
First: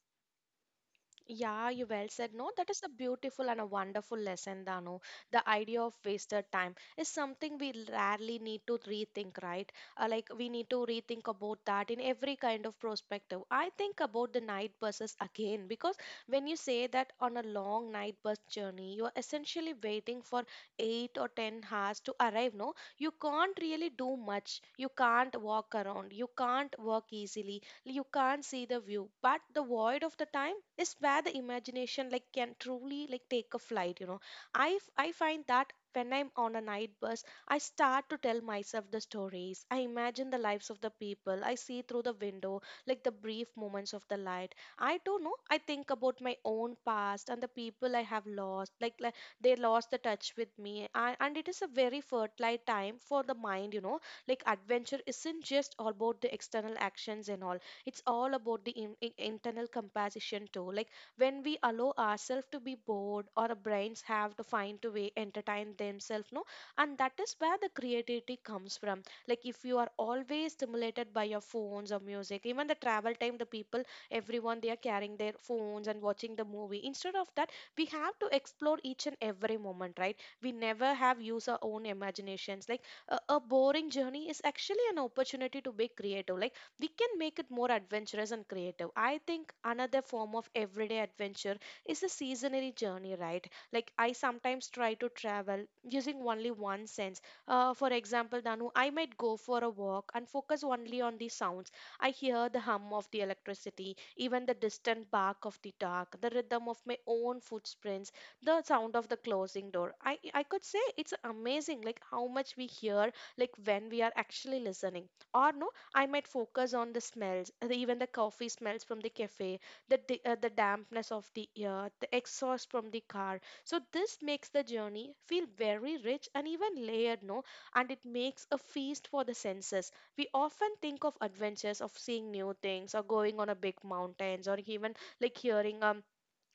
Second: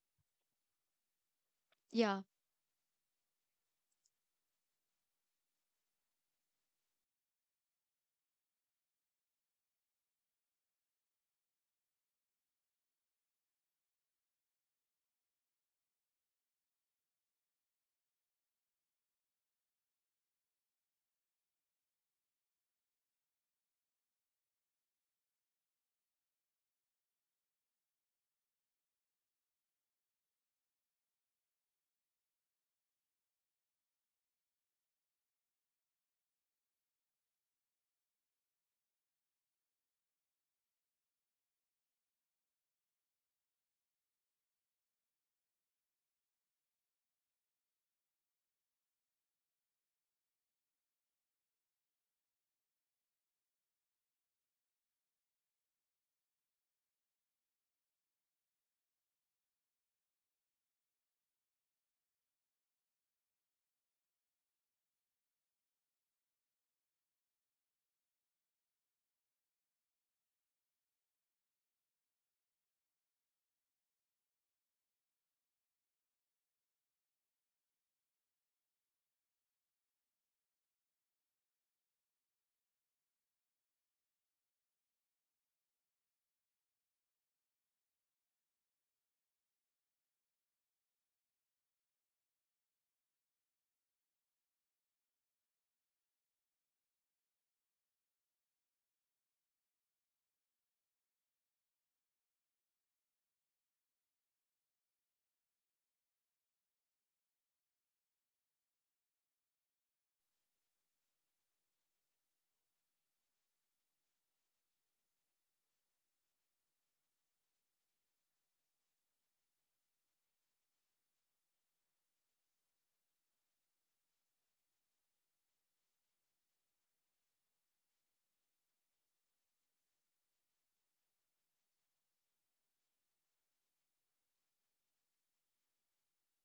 Yeah, you well Yeah. said. No, that is a beautiful and a wonderful lesson, Danu. The idea of wasted time is something we rarely need to rethink, right? Like we need to rethink about that in every kind of perspective. I think about the night buses again, because when you say that on a long night bus journey, you are essentially waiting for 8 or 10 hours to arrive. No, you can't really do much. You can't walk around. You can't work easily. You can't see the view, but the void of the time is where the imagination, like, can truly like take a flight. I find that when I'm on a night bus. I start to tell myself the stories. I imagine the lives of the people I see through the window, like the brief moments of the light. I don't know, I think about my own past and the people I have lost, like they lost the touch with me, and it is a very fertile time for the mind. Like, adventure isn't just about the external actions and all. It's all about the internal composition too, like, when we allow ourselves to be bored or our brains have to find a way entertain themselves, no. And that is where the creativity comes from. Like, if you are always stimulated by your phones or music, even the travel time, the people, everyone, they are carrying their phones and watching the movie instead of that. We have to explore each and every moment, right? We never have used our own imaginations. Like, a boring journey is actually an opportunity to be creative. Like, we can make it more adventurous and creative. I think another form of everyday adventure is a seasonary journey, right? Like I sometimes try to travel using only one sense. For example, Danu, I might go for a walk and focus only on the sounds. I hear the hum of the electricity, even the distant bark of the dog, the rhythm of my own footprints, the sound of the closing door. I could say it's amazing, like how much we hear, like when we are actually listening or no. I might focus on the smells, even the coffee smells from the cafe, the dampness of the air, the exhaust from the car. So this makes the journey feel very rich and even layered, no? And it makes a feast for the senses. We often think of adventures of seeing new things or going on a big mountains or even like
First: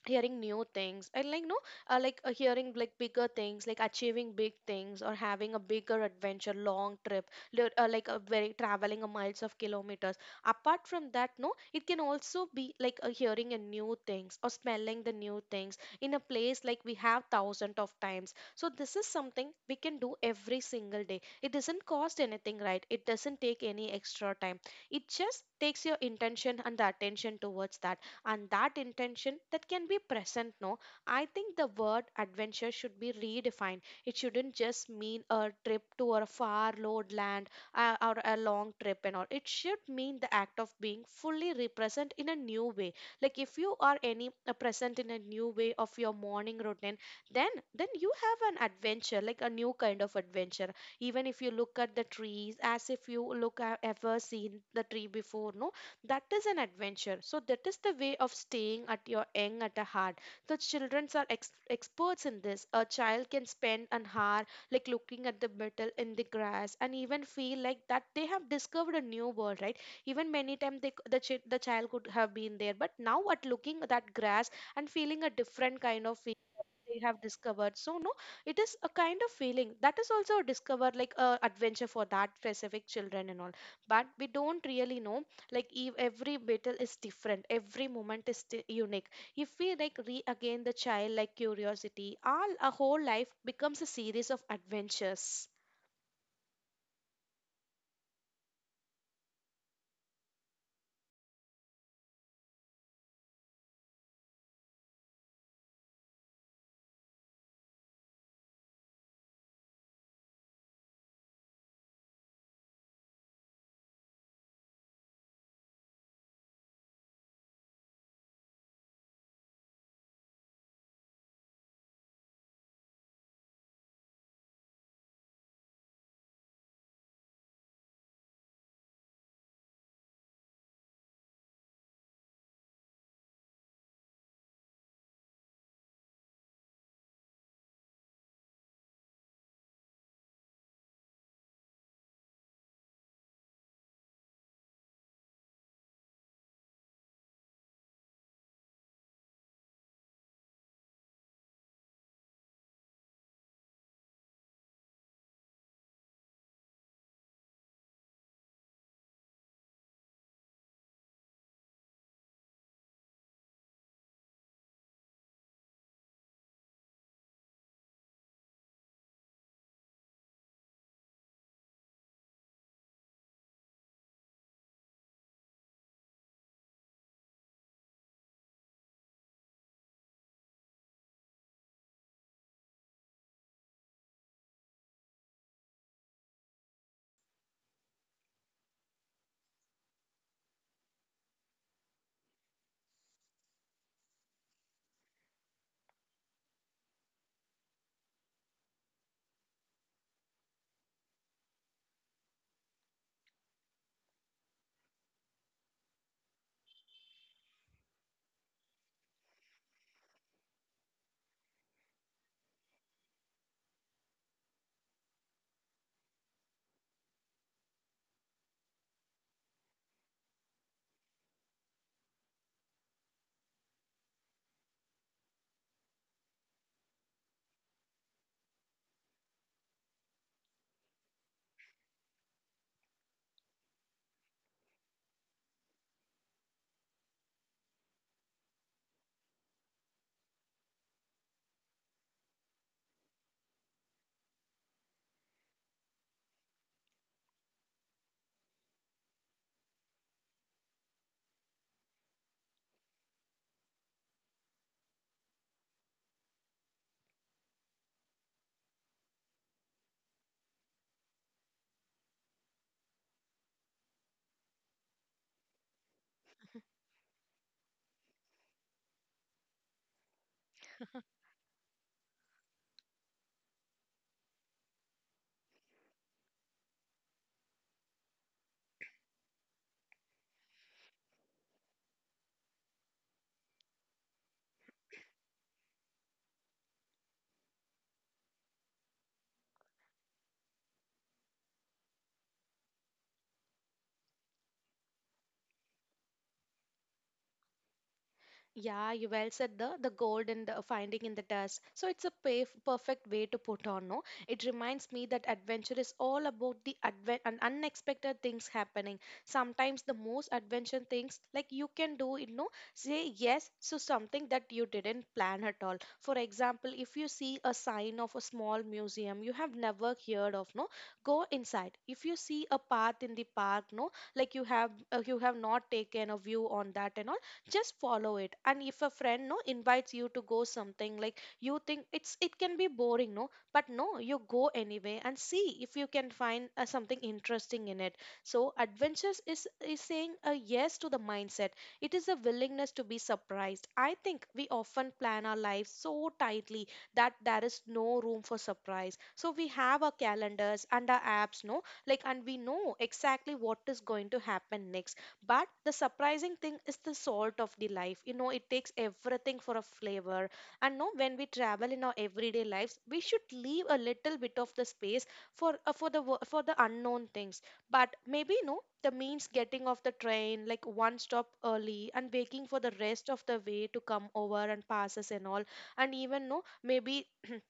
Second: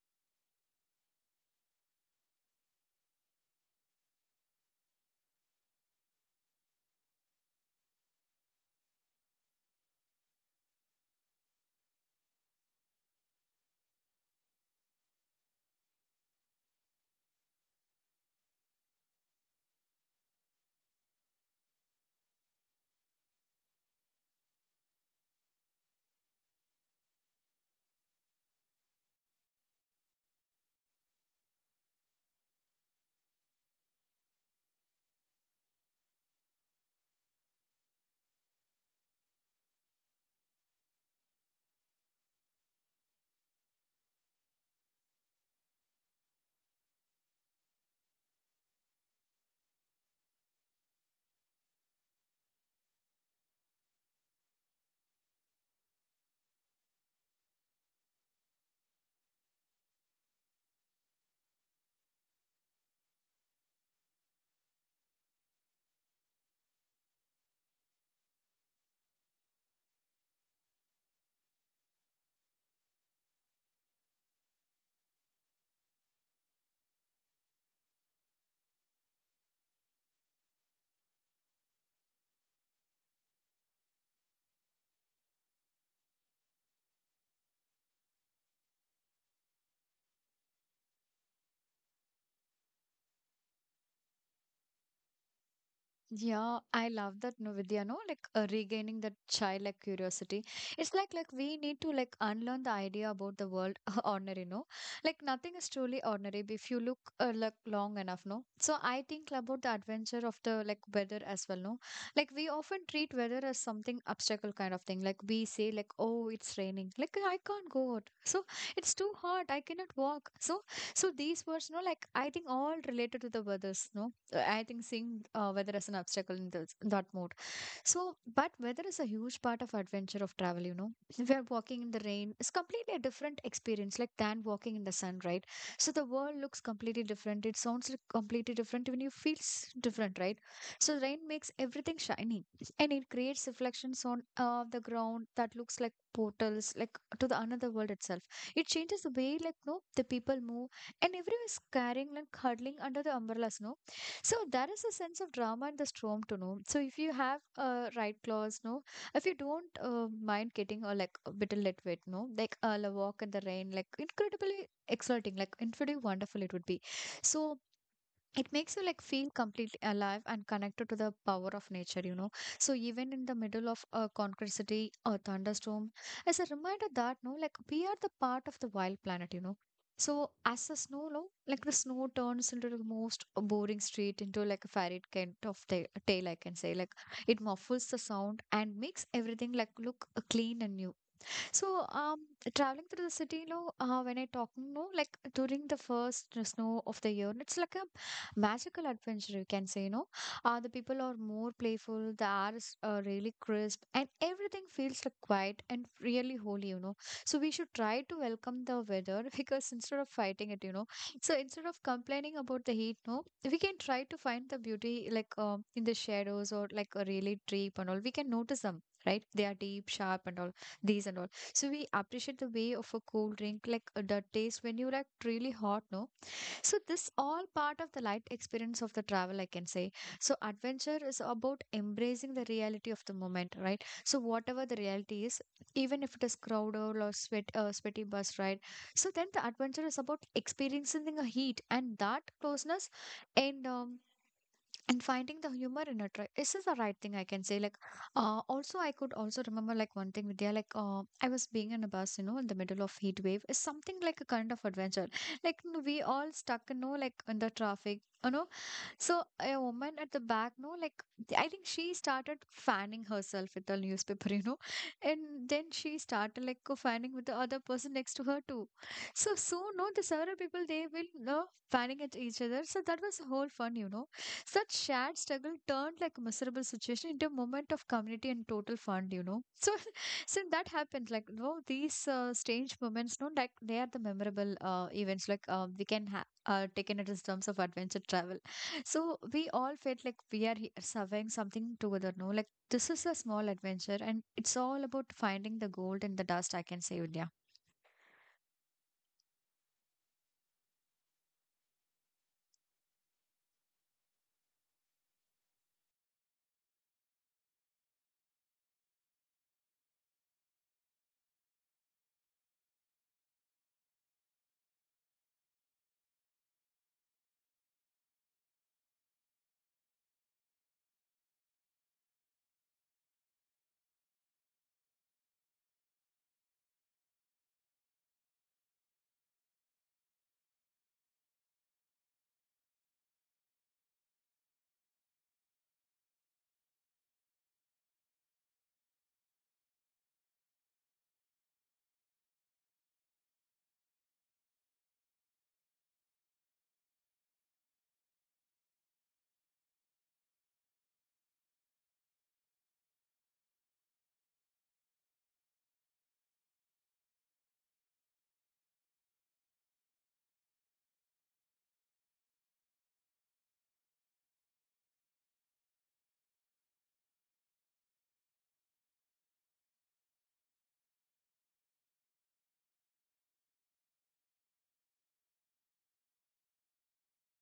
hearing new things and like no. Like hearing like bigger things, like achieving big things or having a bigger adventure long trip, like a very traveling a miles of kilometers. Apart from that, no, it can also be like hearing a new things or smelling the new things in a place like we have thousands of times. So this is something we can do every single day. It doesn't cost anything, right? It doesn't take any extra time. It just takes your intention and the attention towards that. And that intention that can be present, no. I think the word adventure should be redefined. It shouldn't just mean a trip to a far lord land, or a long trip and all. It should mean the act of being fully represent in a new way. Like, if you are any present in a new way of your morning routine, then then you have an adventure, like a new kind of adventure. Even if you look at the trees as if you look have ever seen the tree before, no, that is an adventure. So that is the way of staying at your young at a heart. The children are experts in this. A child can spend an hour like looking at the metal in the grass and even feel like that they have discovered a new world, right? Even many times the child could have been there, but now at looking at that grass and feeling a different kind of feeling, they have discovered, so no. It is a kind of feeling that is also a discover, like a adventure for that specific children and all. But we don't really know. Like, every battle is different, every moment is unique. If we, like, re again the child like curiosity, all our whole life becomes a series of adventures. Yeah, I love that no Vidya, no, like regaining that childlike curiosity. It's like we need to like unlearn the idea about the world ordinary, no. Like nothing is truly ordinary if you look like long enough, no. So I think about the adventure of the like weather as well, no. Like we often treat weather as something obstacle kind of thing. Like we say like oh it's raining, like I can't go out. So it's too hot, I cannot walk. So so these words, no, like I think all related to the weathers, no I think seeing weather as an obstacle in this, that mode. So, but weather is a huge part of adventure of travel, you know. We are walking in the rain. It's completely a different experience, like than walking in the sun, right? So the world looks completely different. It sounds like completely different. Even you feels different, right? So rain makes everything shiny, and it creates reflections on the ground that looks like portals, like to the another world itself. It changes the way, like no, the people move, and everyone is carrying like huddling under the umbrellas, no so there is a sense of drama in the storm to know. So if you have a right clause, no, if you don't mind getting a like a bit a little wet, no, like a walk in the rain, like incredibly exciting, like incredibly wonderful it would be. So it makes you like feel completely alive and connected to the power of nature you know so even in the middle of a concrete city or thunderstorm as a reminder that no like we are the part of the wild planet you know so as the snow no, like the snow turns into the most boring street into like a fairy kind of tale I can say like it muffles the sound and makes everything like look clean and new so, traveling through the city, no, when I talk, no, like during the first snow of the year, it's like a magical adventure, you can say, no. The people are more playful, the air is really crisp, and everything feels like quiet and really holy, you know. So, we should try to welcome the weather because instead of fighting it, you know, so instead of complaining about the heat, no, we can try to find the beauty like in the shadows or like a really deep and all. We can notice them, right? They are deep, sharp, and all these and all. So we appreciate the way of a cold drink, like the taste when you like really hot, no? So this all part of the light experience of the travel, I can say. So adventure is about embracing the reality of the moment, right? So whatever the reality is, even if it is crowded or sweat, sweaty bus ride. So then the adventure is about experiencing the heat and that closeness and and finding the humor in it, right? This is the right thing I can say. Like also, I could also remember like one thing, Vidya. Like I was being in a bus, you know, in the middle of heat wave. It's something like a kind of adventure. Like we all stuck, you know, like in the traffic, you know. So a woman at the back, no, like, I think she started fanning herself with the newspaper, you know, and then she started like co-fanning with the other person next to her too. So soon, no, the several people they will no fanning at each other. So that was a whole fun, you know. Such shared struggle turned like a miserable situation into a moment of community and total fun, you know. So since that happens, like no, these strange moments, no, like they are the memorable events. Like uh, we can taken it as terms of adventure travel. So we all felt like we are surveying something together, no? Like this is a small adventure and it's all about finding the gold in the dust, I can say, Vidya. Yeah, you well said the gold and the finding in the dust. So it's a perfect way to put on, no? It reminds me that adventure is all about the advent and unexpected things happening. Sometimes the most adventure things, like, you can do, say yes to something that you didn't plan at all. For example, if you see a sign of a small museum you have never heard of, no, go inside. If you see a path in the park, no, like you have not taken a view on that and all, just follow it. And if a friend, no, invites you to go something, like, you think it can be boring, no, but no, you go anyway and see if you can find something interesting in it. So adventures is saying a yes to the mindset. It is a willingness to be surprised. I think we often plan our lives so tightly that there is no room for surprise. So we have our calendars and our apps, no, like, and we know exactly what is going to happen next. But the surprising thing is the salt of the life. It takes everything for a flavor. And no, when we travel in our everyday lives, we should leave a little bit of the space for the unknown things. But maybe, no, the means getting off the train like one stop early and waking for the rest of the way to come over and pass us and all. And even, no, maybe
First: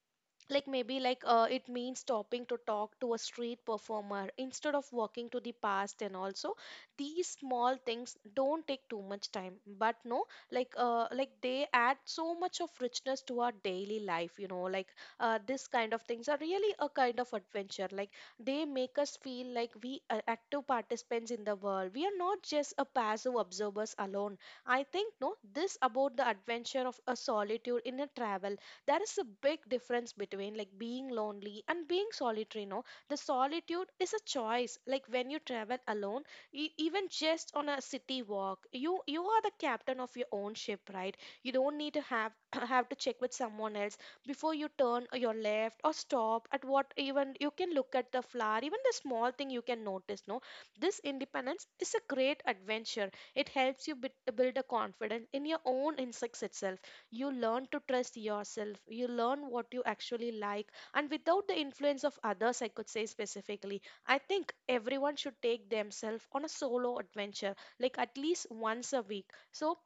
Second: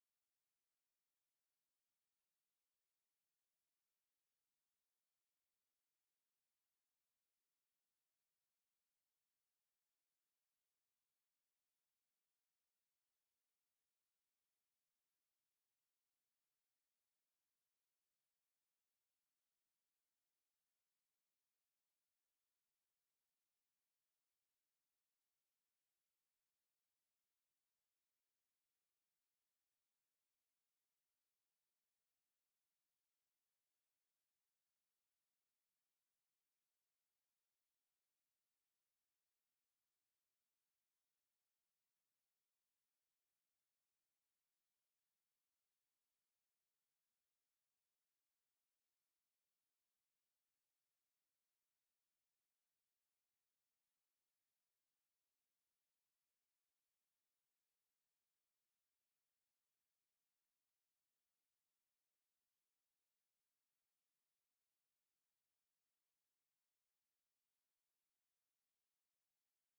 like maybe, like, it means stopping to talk to a street performer instead of walking to the past and also. These small things don't take too much time, but no, like like they add so much of richness to our daily life, like this kind of things are really a kind of adventure, like they make us feel like we are active participants in the world. We are not just a passive observers alone. I think, no, this about the adventure of a solitude in a travel. There is a big difference between like being lonely and being solitary, no. The solitude is a choice, like when you travel alone, even just on a city walk, you are the captain of your own ship, right? You don't need to have have to check with someone else before you turn or your left or stop at what. Even you can look at the flower, even the small thing you can notice, no. This independence is a great adventure. It helps you build a confidence in your own instincts itself. You learn to trust yourself, you learn what you actually like, and without the influence of others, I could say specifically. I think everyone should take themselves on a solo adventure, like at least once a week. So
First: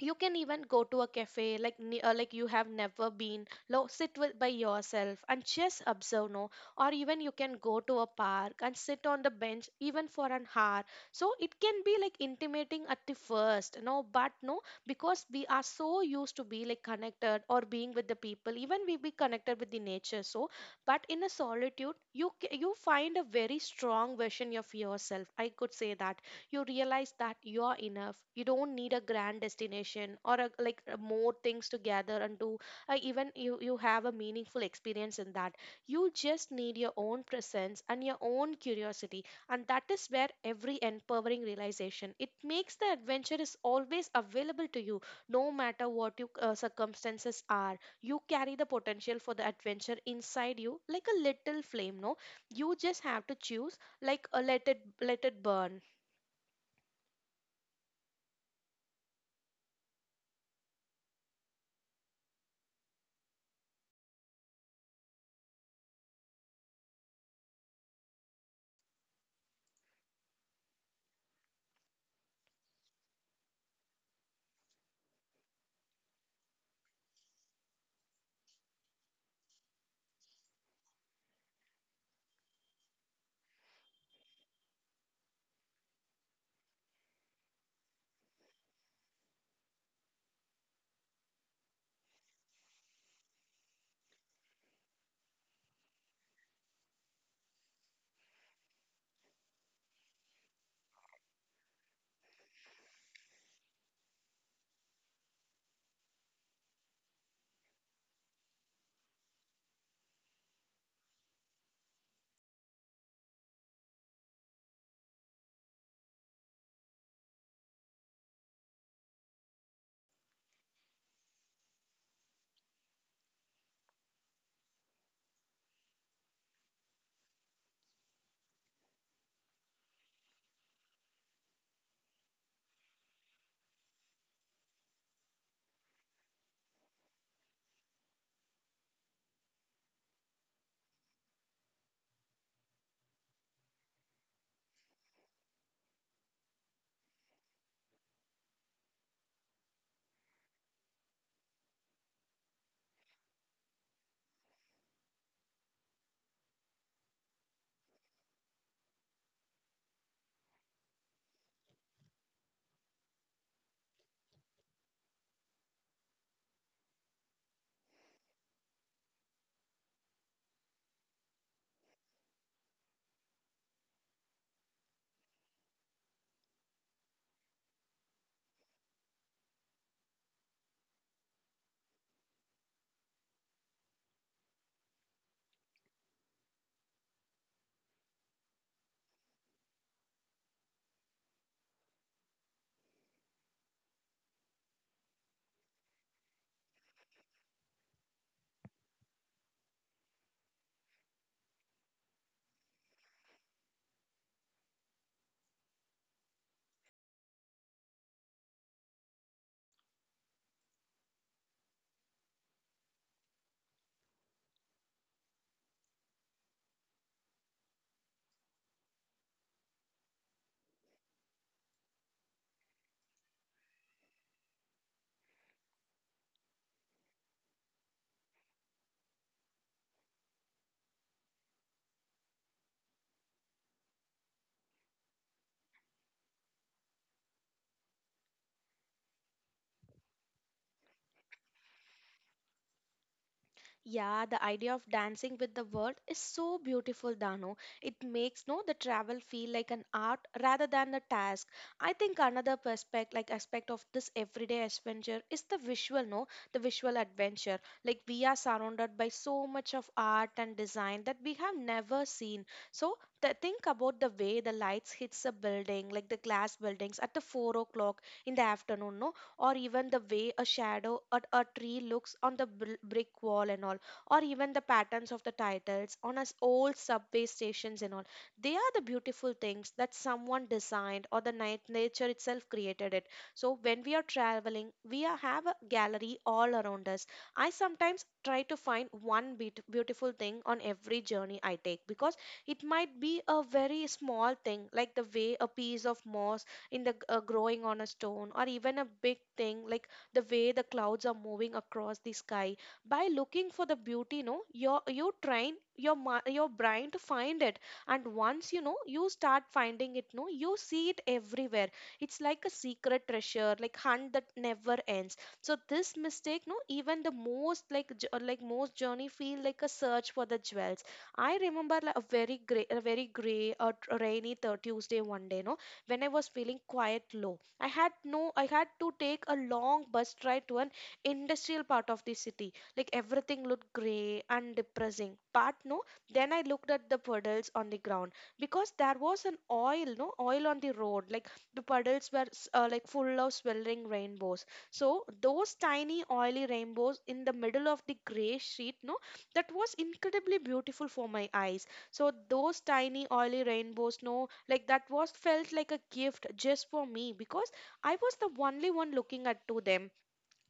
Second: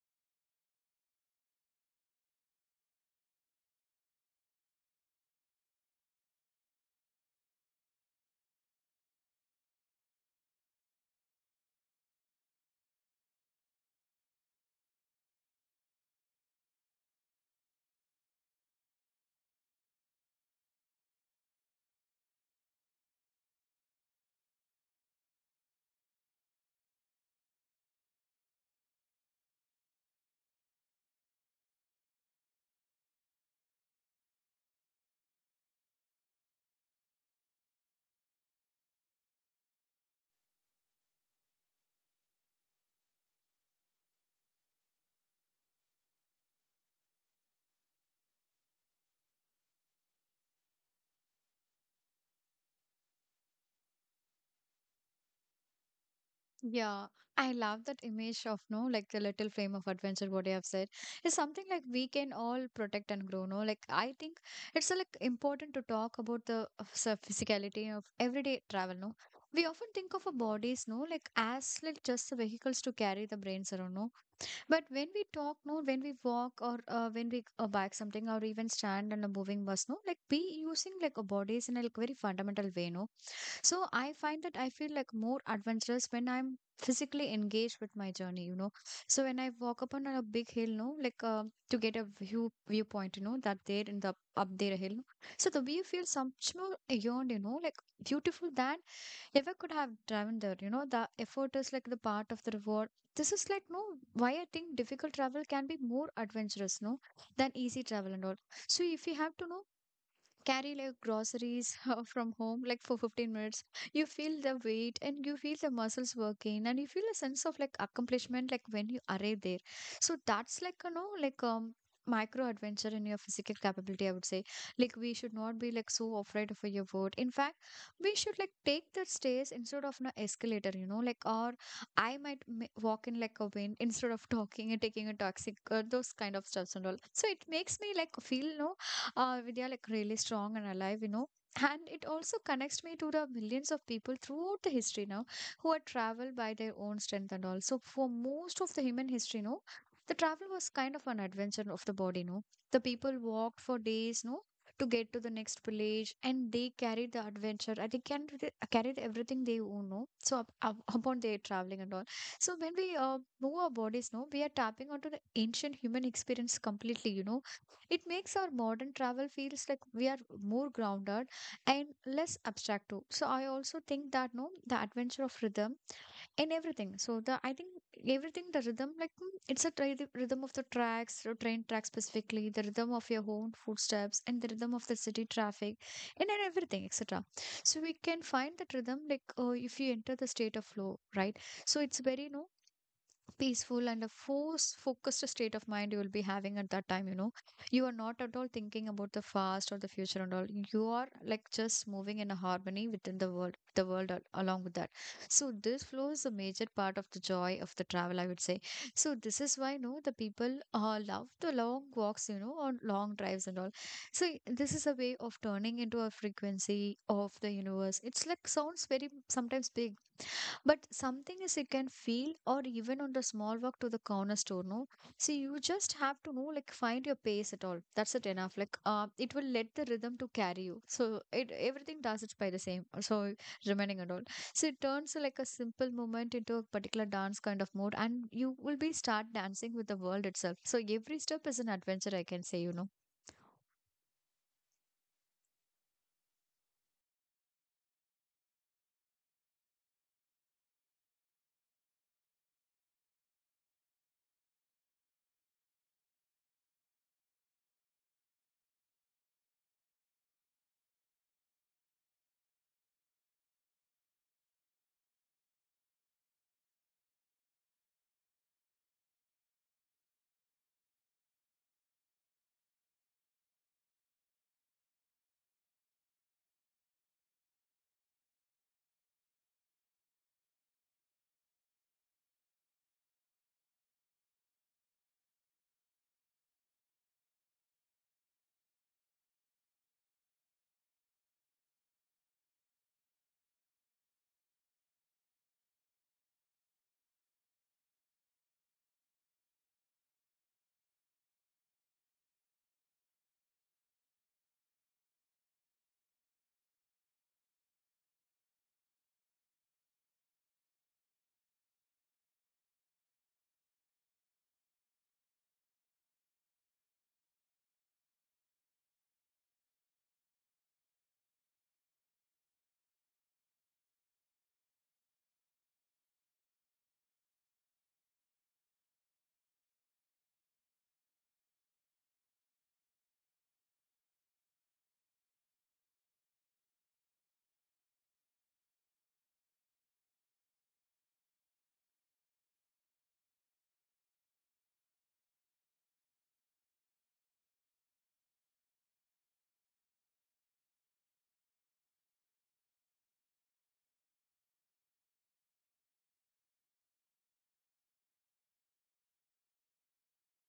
you can even go to a cafe like you have never been lo sit with by yourself and just observe, no. Or even you can go to a park and sit on the bench even for an hour. So it can be like intimating at the first, no, but no, because we are so used to be like connected or being with the people, even we be connected with the nature, so. But in a solitude you find a very strong version of yourself, I could say that. You realize that you are enough. You don't need a grand destination or like more things to gather and do. Even you have a meaningful experience in that. You just need your own presence and your own curiosity, and that is where every empowering realization it makes the adventure is always available to you, no matter what your circumstances are. You carry the potential for the adventure inside you like a little flame, no. You just have to choose like, let it burn. Yeah, I love that image of no, like the little flame of adventure. What you have said is something like we can all protect and grow. No, like I think it's like important to talk about the so physicality of everyday travel. No, we often think of our bodies, no, like as like just the vehicles to carry the brains around. No, but when we talk, no, when we walk or when we bike something or even stand on a moving bus, no, like we using like a bodies in a like very fundamental way, no. So I find that I feel like more adventurous when I'm physically engaged with my journey, you know. So when I walk up on a big hill, no, like to get a view viewpoint, you know, that there in the up there hill, no. So the view feels much more beyond, you know, like beautiful than ever could have driven there, you know. The effort is like the part of the reward. This is like no why I think difficult travel can be more adventurous, no, than easy travel and all. So if you have to know carry like groceries from home like for 15 minutes, you feel the weight and you feel the muscles working and you feel a sense of like accomplishment like when you arrive there. So that's like, you know, like micro adventure in your physical capability, I would say. Like we should not be like so afraid of your word. In fact, we should like take the stairs instead of an escalator, you know, like, or I walk in like a wind instead of talking and taking a toxic, those kind of stuffs and all. So it makes me like feel no, Vidya, like really strong and alive, you know. And it also connects me to the millions of people throughout the history now who are traveled by their own strength and all. So for most of the human history, no, the travel was kind of an adventure of the body, no. The people walked for days, no, to get to the next village, and they carried the adventure. And they can they carried everything they own, no. So upon their traveling and all. So when we move our bodies, no, we are tapping onto the ancient human experience completely, you know. It makes our modern travel feels like we are more grounded and less abstract too. So I also think that no, the adventure of rhythm and everything. So the I think everything the rhythm like it's a rhythm of the tracks, the train tracks specifically, the rhythm of your own footsteps, and the rhythm of the city traffic, and then everything, etc. So we can find that rhythm like if you enter the state of flow, right? So it's very no peaceful and a force focused state of mind you will be having at that time, you know. You are not at all thinking about the past or the future and all. You are like just moving in a harmony within the world, the along with that. So this flow is a major part of the joy of the travel, I would say. So this is why no the people love the long walks, you know, or long drives and all. So this is a way of turning into a frequency of the universe. It's like sounds very sometimes big, but something is you can feel or even on the small walk to the corner store, no? See, you just have to know, like find your pace at all. That's it enough. Like it will let the rhythm to carry you. So it everything does it by the same. So remaining and all. So it turns like a simple moment into a particular dance kind of mode and you will be start dancing with the world itself. So every step is an adventure, I can say, you know. Yeah, the idea of dancing with the world is so beautiful, Dano. It makes, no, the travel feel like an art rather than a task. I think another perspective, like aspect of this everyday adventure, is the visual, no, the visual adventure. Like we are surrounded by so much of art and design that we have never seen. So the, think about the way the lights hits a building, like the glass buildings at the 4 o'clock in the afternoon. No, or even the way a shadow at a tree looks on the brick wall and all, or even the patterns of the titles on us old subway stations and all. They are the beautiful things that someone designed or the night nature itself created it. So when we are traveling have a gallery all around us. I sometimes try to find one beautiful thing on every journey I take, because it might be a very small thing like the way a piece of moss in the growing on a stone, or even a big thing like the way the clouds are moving across the sky. By looking for the beauty, no, you train your your brain to find it, and once you know you start finding it, no, you see it everywhere. It's like a secret treasure like hunt that never ends. So this mistake, no, even the most like like most journey feel like a search for the jewels. I remember a very gray rainy Tuesday one day, no, when I was feeling quite low. I had no I had to take a long bus ride to an industrial part of the city. Like everything looked grey and depressing. But no, then I looked at the puddles on the ground, because there was an oil, no oil on the road. Like the puddles were like full of swirling rainbows. So those tiny oily rainbows in the middle of the grey sheet, no, that was incredibly beautiful for my eyes. So those tiny oily rainbow snow, like that was felt like a gift just for me, because I was the only one looking at to them.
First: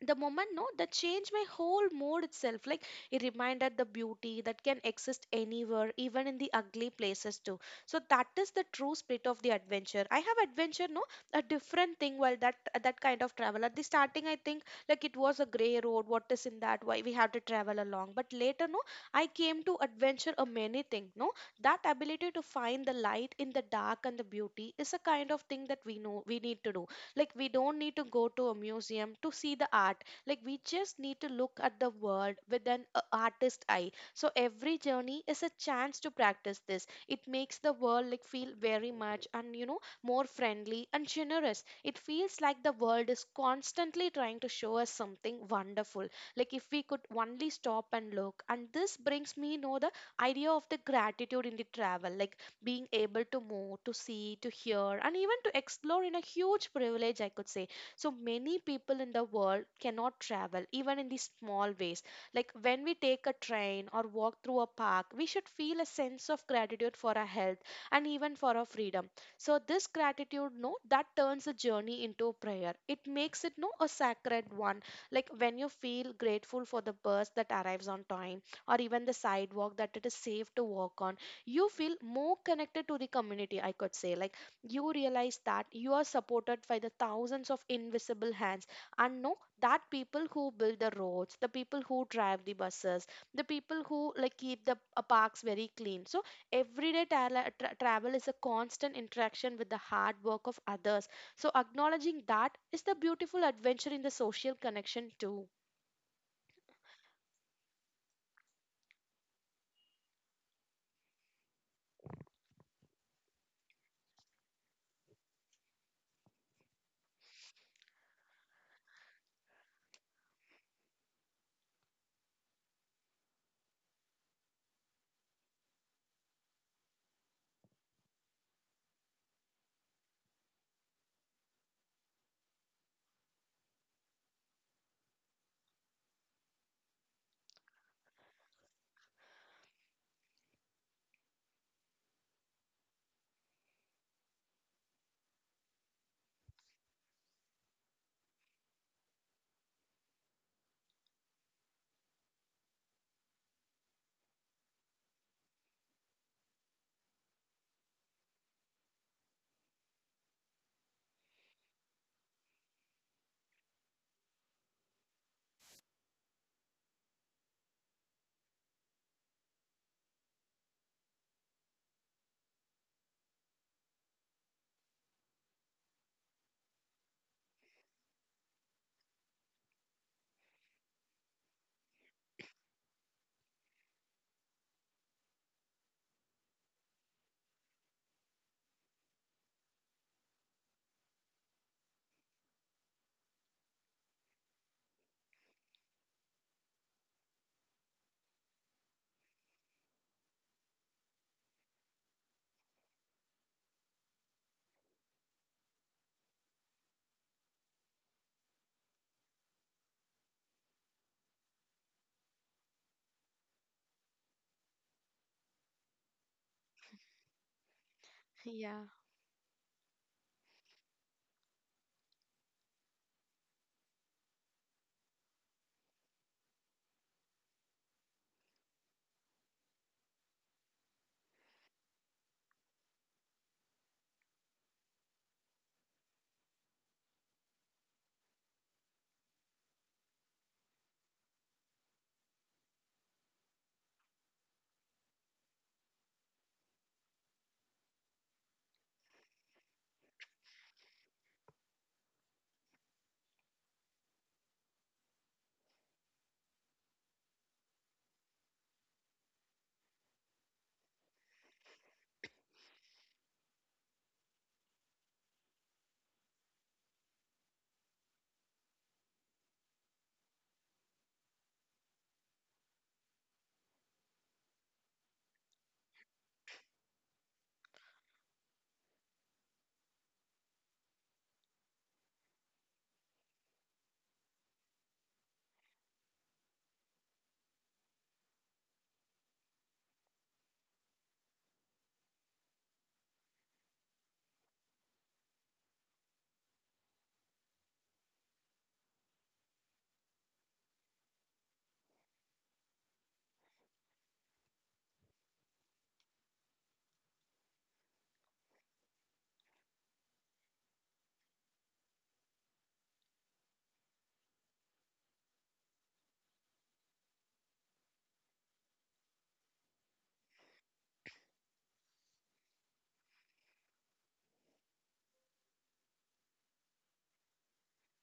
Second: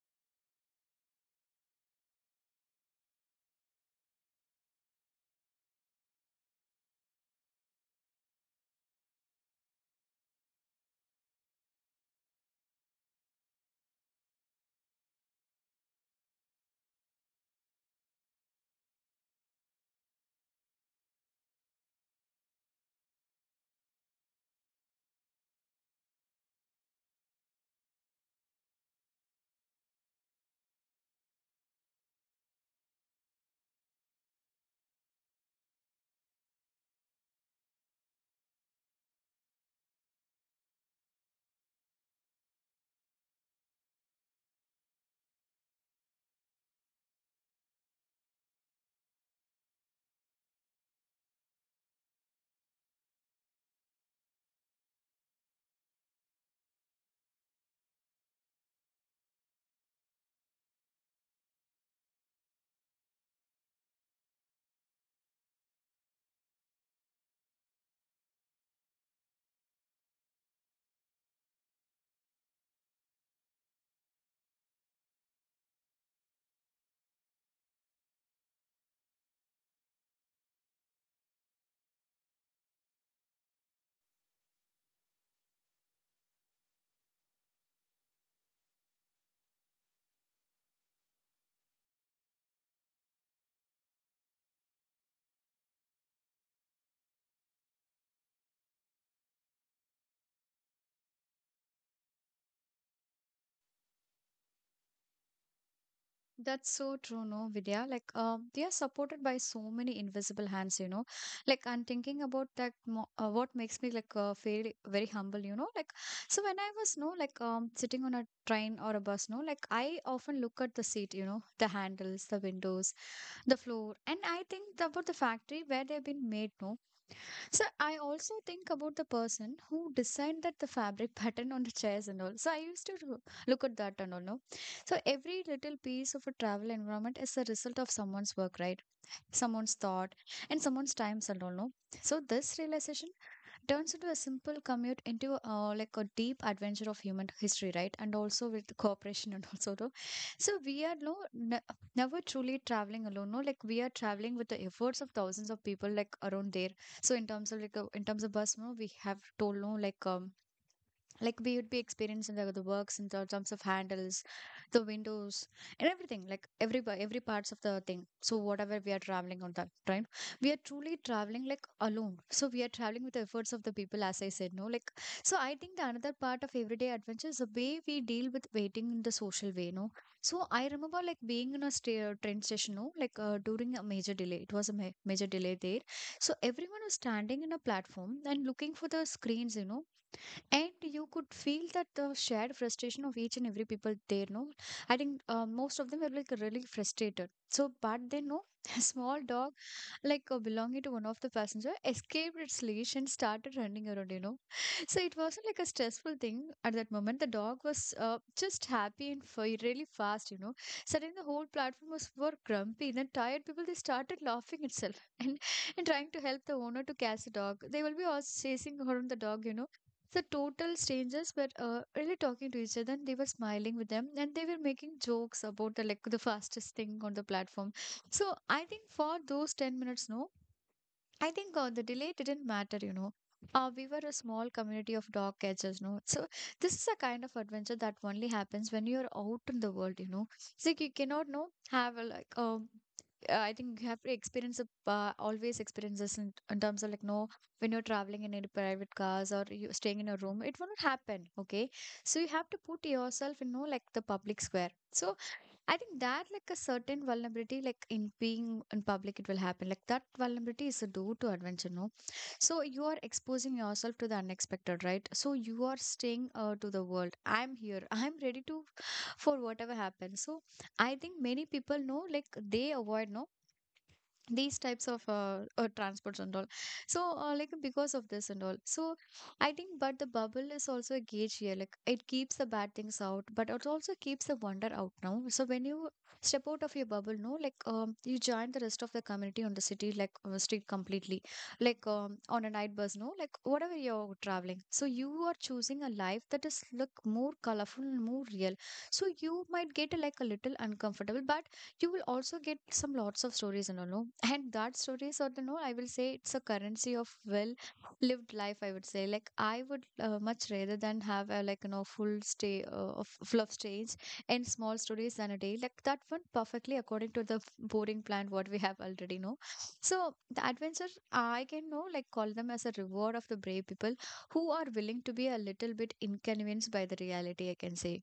The moment, no, that changed my whole mood itself. Like, it reminded the beauty that can exist anywhere, even in the ugly places too. So that is the true spirit of the adventure. I have adventure, no, a different thing. While that kind of travel at the starting, I think like it was a gray road, what is in that, why we have to travel along. But later, no, I came to adventure a many thing, no. That ability to find the light in the dark and the beauty is a kind of thing that we know we need to do. Like, we don't need to go to a museum to see the art. Like, we just need to look at the world with an artist eye. So, every journey is a chance to practice this. It makes the world like feel very much, and you know, more friendly and generous. It feels like the world is constantly trying to show us something wonderful. Like, if we could only stop and look. And this brings me, you know, the idea of the gratitude in the travel. Like, being able to move, to see, to hear, and even to explore in a huge privilege, I could say. So many people in the world cannot travel, even in these small ways. Like when we take a train or walk through a park, we should feel a sense of gratitude for our health, and even for our freedom. So this gratitude, no, that turns a journey into prayer. It makes it no a sacred one. Like when you feel grateful for the bus that arrives on time, or even the sidewalk that it is safe to walk on, you feel more connected to the community, I could say. Like, you realize that you are supported by the thousands of invisible hands, and know that people who build the roads, the people who drive the buses, the people who like keep the parks very clean. So everyday travel is a constant interaction with the hard work of others. So acknowledging that is the beautiful adventure in the social connection too. That's so true, no, Vidya. Like, they are supported by so many invisible hands, you know. Like, I'm thinking about that. Mo What makes me like feel very humble, you know. Like, so when I was no like sitting on a train or a bus, no, like I often look at the seat, you know, the handles, the windows, the floor, and I think about the factory where they've been made, no. So I also think about the person who designed that the fabric pattern on the chairs and all. So I used to look at that and all, no? So every little piece of a travel environment is the result of someone's work, right? Someone's thought and someone's times and all, no? So this realization turns into a simple commute into like a deep adventure of human history, right? And also with cooperation and also the so we are never truly traveling alone. No, like we are traveling with the efforts of thousands of people like around there. So in terms of like in terms of bus, no, we have told no like like we would be experiencing the works in terms of handles, the windows, and everything, like every parts of the thing. So whatever we are traveling on that time, we are truly traveling like alone. So we are traveling with the efforts of the people as I said, no, like. So I think the another part of everyday adventure is the way we deal with waiting in the social way, no. So I remember like being in a train station, no, like during a major delay. It was a major delay there. So everyone was standing in a platform and looking for the screens, you know, and you could feel that the shared frustration of each and every people there, no. I think most of them were like really frustrated, so but they know a small dog like belonging to one of the passenger escaped its leash and started running around, you know. So it wasn't like a stressful thing at that moment. The dog was just happy and really fast, you know. Suddenly the whole platform was were grumpy then tired people they started laughing itself and trying to help the owner to catch the dog. They will be also chasing Yeah. around the dog, you know. So total strangers were really talking to each other and they were smiling with them and they were making jokes about the like the fastest thing on the platform. So I think for those 10 minutes, no, I think the delay didn't matter, you know. We were a small community of dog catchers, no. So this is a kind of adventure that only happens when you're out in the world, you know. It's like you cannot no have a, like I think you have to experience always experiences in terms of like no when you're traveling in any private cars or you staying in a room it won't happen. Okay, so you have to put yourself in no like the public square. So I think that like a certain vulnerability like in being in public it will happen, like that vulnerability is a door to adventure no. So you are exposing yourself to the unexpected, right? So you are staying to the world, I'm here I'm ready to for whatever happens. So I think many people know like they avoid no these types of transports and all. So like because of this and all, so I think but the bubble is also a gauge here, like it keeps the bad things out but it also keeps the wonder out now. So when you step out of your bubble no, like you join the rest of the community on the city like street completely, like on a night bus no, like whatever you're traveling. So you are choosing a life that is look more colorful and more real. So you might get like a little uncomfortable, but you will also get some lots of stories and all no. And that stories or the no, I will say it's a currency of well lived life, I would say. Like I would much rather than have a like you know full stay of full of stage and small stories than a day like that one perfectly according to the boring plan what we have already know. So the adventure I can know like call them as a reward of the brave people who are willing to be a little bit inconvenienced by the reality, I can say.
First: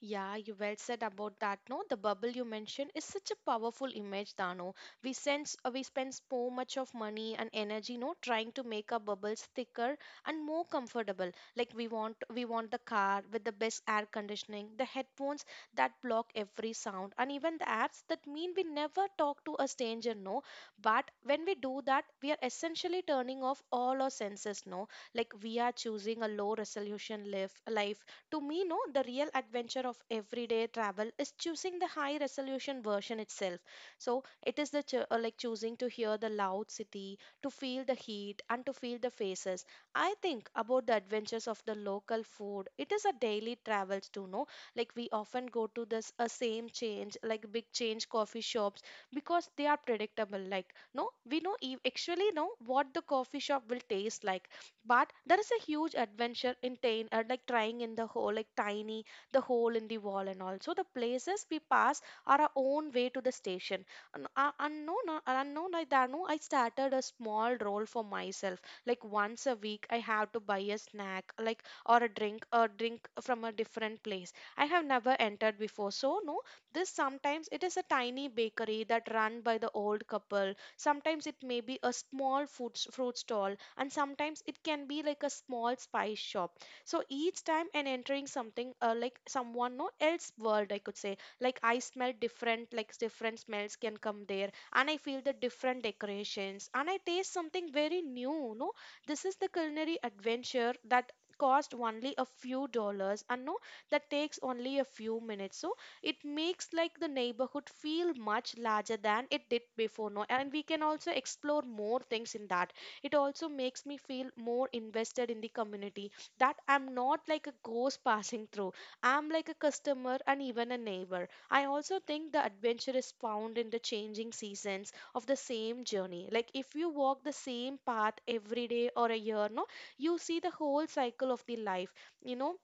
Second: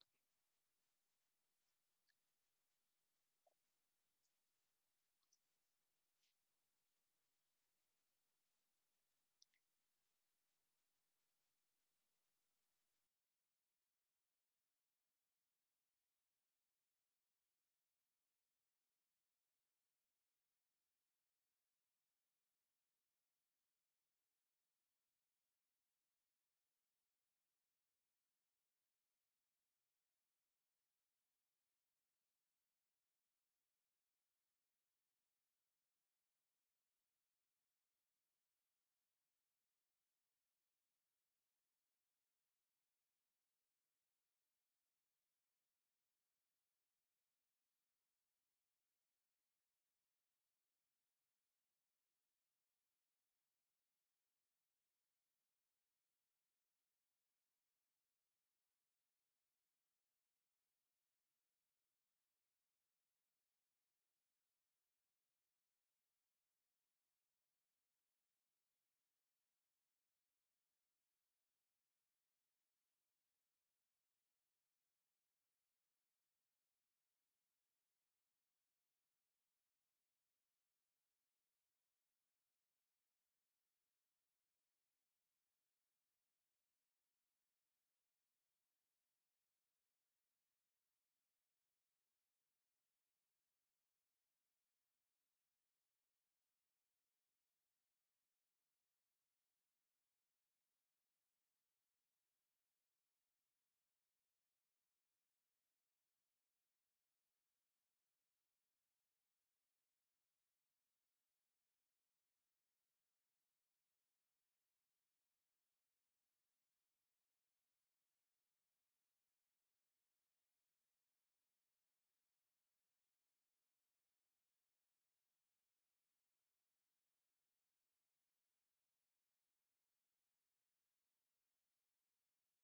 Yeah, you well said about that. No, the bubble you mentioned is such a powerful image, Dano. We spend so much of money and energy, no, trying to make our bubbles thicker and more comfortable. Like we want the car with the best air conditioning, the headphones that block every sound, and even the apps that mean we never talk to a stranger, no. But when we do that, we are essentially turning off all our senses, no. Like we are choosing a low resolution life to me, no, the real adventure of everyday travel is choosing the high resolution version itself. So it is the like choosing to hear the loud city, to feel the heat, and to feel the faces. I think about the adventures of the local food. It is a daily travels too, no? Like we often go to this a same change, like big change coffee shops, because they are predictable. Like no, we know actually know what the coffee shop will taste like, but there is a huge adventure in like trying in the hole, like tiny the hole in the wall, and also the places we pass are our own way to the station, and unknown like that. No, I started a small role for myself. Like, once a week I have to buy a snack, like, or a drink from a different place I have never entered before. So no, this sometimes it is a tiny bakery that run by the old couple, sometimes it may be a small food fruit stall, and sometimes it can be like a small spice shop. So each time and entering something like someone no else world, I could say. Like I smell different like different smells can come there, and I feel the different decorations, and I taste something very new, no. This is the culinary adventure that cost only a few dollars, and no, that takes only a few minutes. So it makes like the neighborhood feel much larger than it did before, no, and we can also explore more things in that. It also makes me feel more invested in the community, that I'm not like a ghost passing through. I'm like a customer and even a neighbor. I also think the adventure is found in the changing seasons of the same journey. Like if you walk the same path every day or a year, no, you see the whole cycle of the life, you know.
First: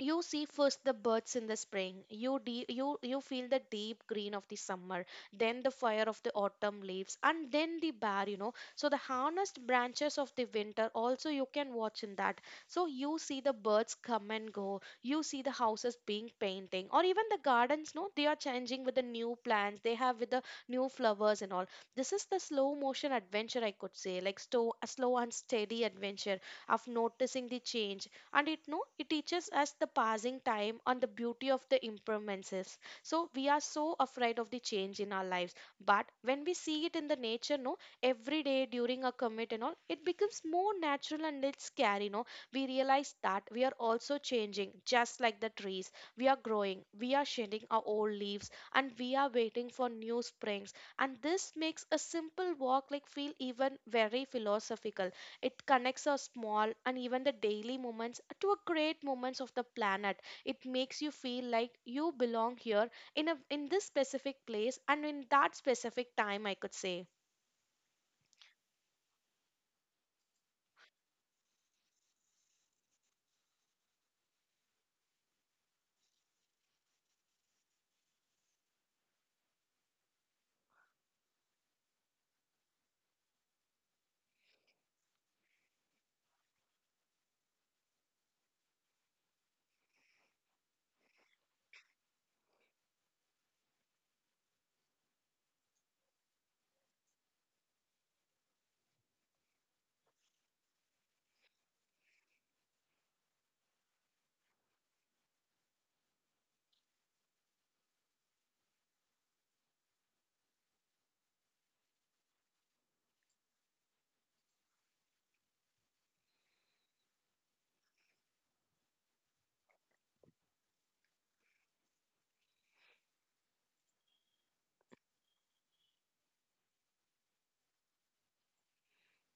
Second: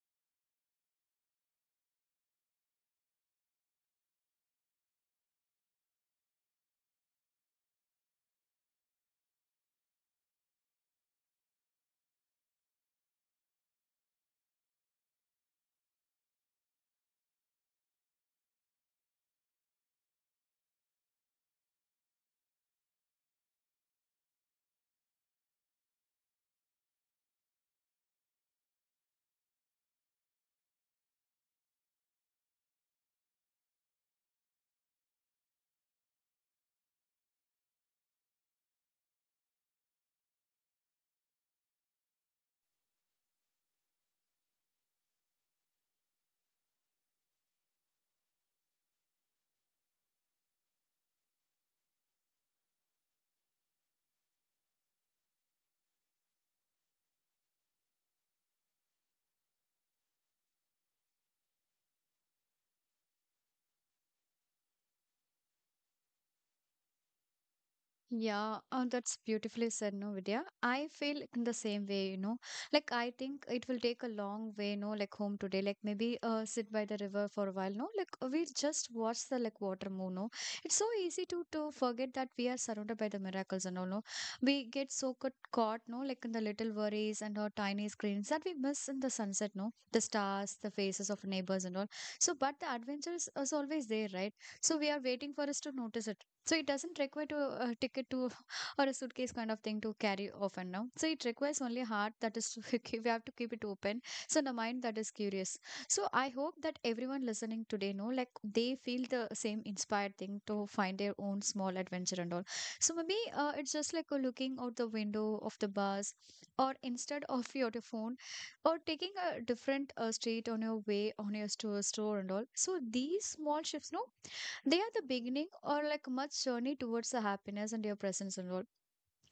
You see first the birds in the spring, you you feel the deep green of the summer, then the fire of the autumn leaves, and then the bare, you know, so the harnessed branches of the winter also you can watch in that. So you see the birds come and go, you see the houses being painting, or even the gardens, no, they are changing with the new plants they have, with the new flowers and all. This is the slow motion adventure, I could say. Like a slow and steady adventure of noticing the change. And it no it teaches us the passing time and the beauty of the impermanences. So we are so afraid of the change in our lives, but when we see it in the nature, no, every day during a commit and all, it becomes more natural and it's scary, no. We realize that we are also changing just like the trees. We are growing, we are shedding our old leaves, and we are waiting for new springs. And this makes a simple walk like feel even very philosophical. It connects our small and even the daily moments to a great moments of the planet. It makes you feel like you belong here in a in this specific place and in that specific time, I could say. Yeah, oh, that's beautifully said, no, Vidya. I feel in the same way, you know. Like, I think it will take a long way, no, like home today. Like, maybe sit by the river for a while, no. Like, we just watch the like water move, no. It's so easy to forget that we are surrounded by the miracles and all, no. We get so caught, no, like in the little worries and our tiny screens that we miss in the sunset, no. The stars, the faces of neighbors and all. So, but the adventure is always there, right? So we are waiting for us to notice it. So it doesn't require to a ticket to or a suitcase kind of thing to carry often now. So it requires only heart that is we have to keep it open. So the mind that is curious. So I hope that everyone listening today know like they feel the same inspired thing to find their own small adventure and all. So maybe it's just like looking out the window of the bus, or instead of your phone, or taking a different street on your way on your store and all. So these small shifts, no, they are the beginning or like much journey towards the happiness and your presence in world.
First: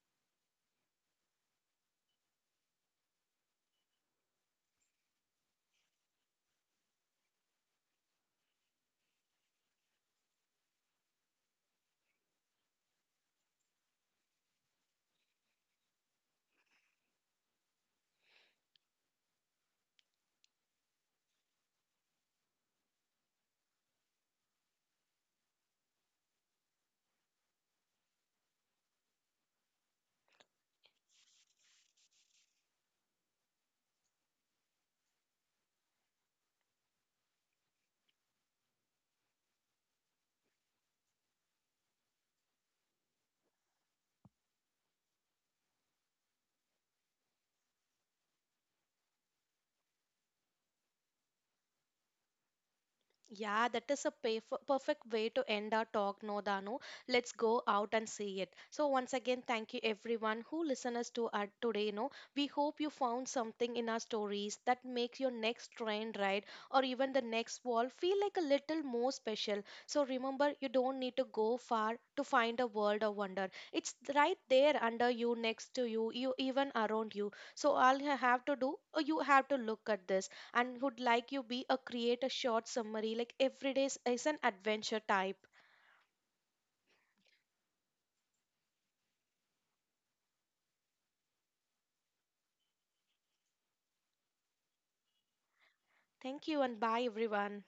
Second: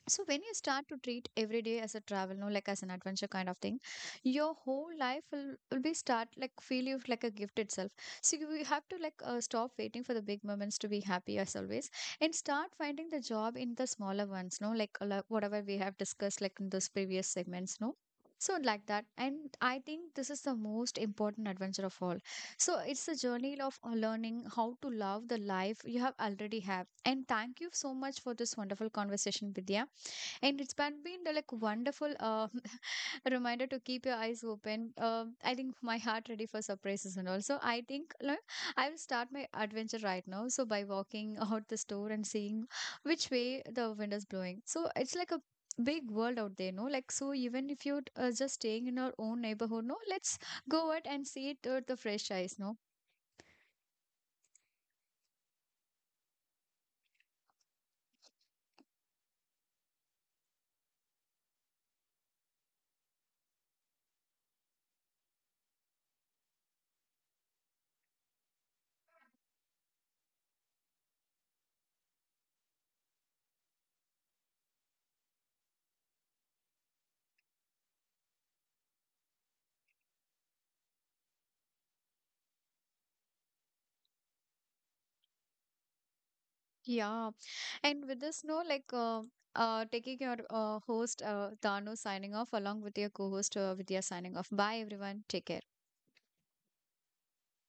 So when you start to treat every day as a travel, no, like as an adventure kind of thing, your whole life will be start like feel you like a gift itself. So you will have to like stop waiting for the big moments to be happy as always, and start finding the job in the smaller ones. No, like whatever we have discussed like in those previous segments. No. So like that, and I think this is the most important adventure of all. So it's a journey of learning how to love the life you have already have. And thank you so much for this wonderful conversation, Vidya. And it's been the, like wonderful reminder to keep your eyes open. I think my heart ready for surprises, and also I think like, I will start my adventure right now. So by walking out the store and seeing which way the wind is blowing. So it's like a big world out there, no? Like so even if you're just staying in our own neighborhood, no, let's go out and see it with the fresh eyes, no? Yeah, that is a perfect way to end our talk, no Danu. Let's go out and see it. So once again, thank you everyone who listen us to our today. No, we hope you found something in our stories that makes your next train ride or even the next wall feel like a little more special. So remember, you don't need to go far to find a world of wonder. It's right there under you, next to you, you even around you. So all you have to do, you have to look at this, and would like you be a create a short summary like every day is an adventure type. Yeah. And with this, no, like taking your host, Dano, signing off along with your co-host, Vidya, signing off. Bye, everyone. Take care. Thank you and bye everyone.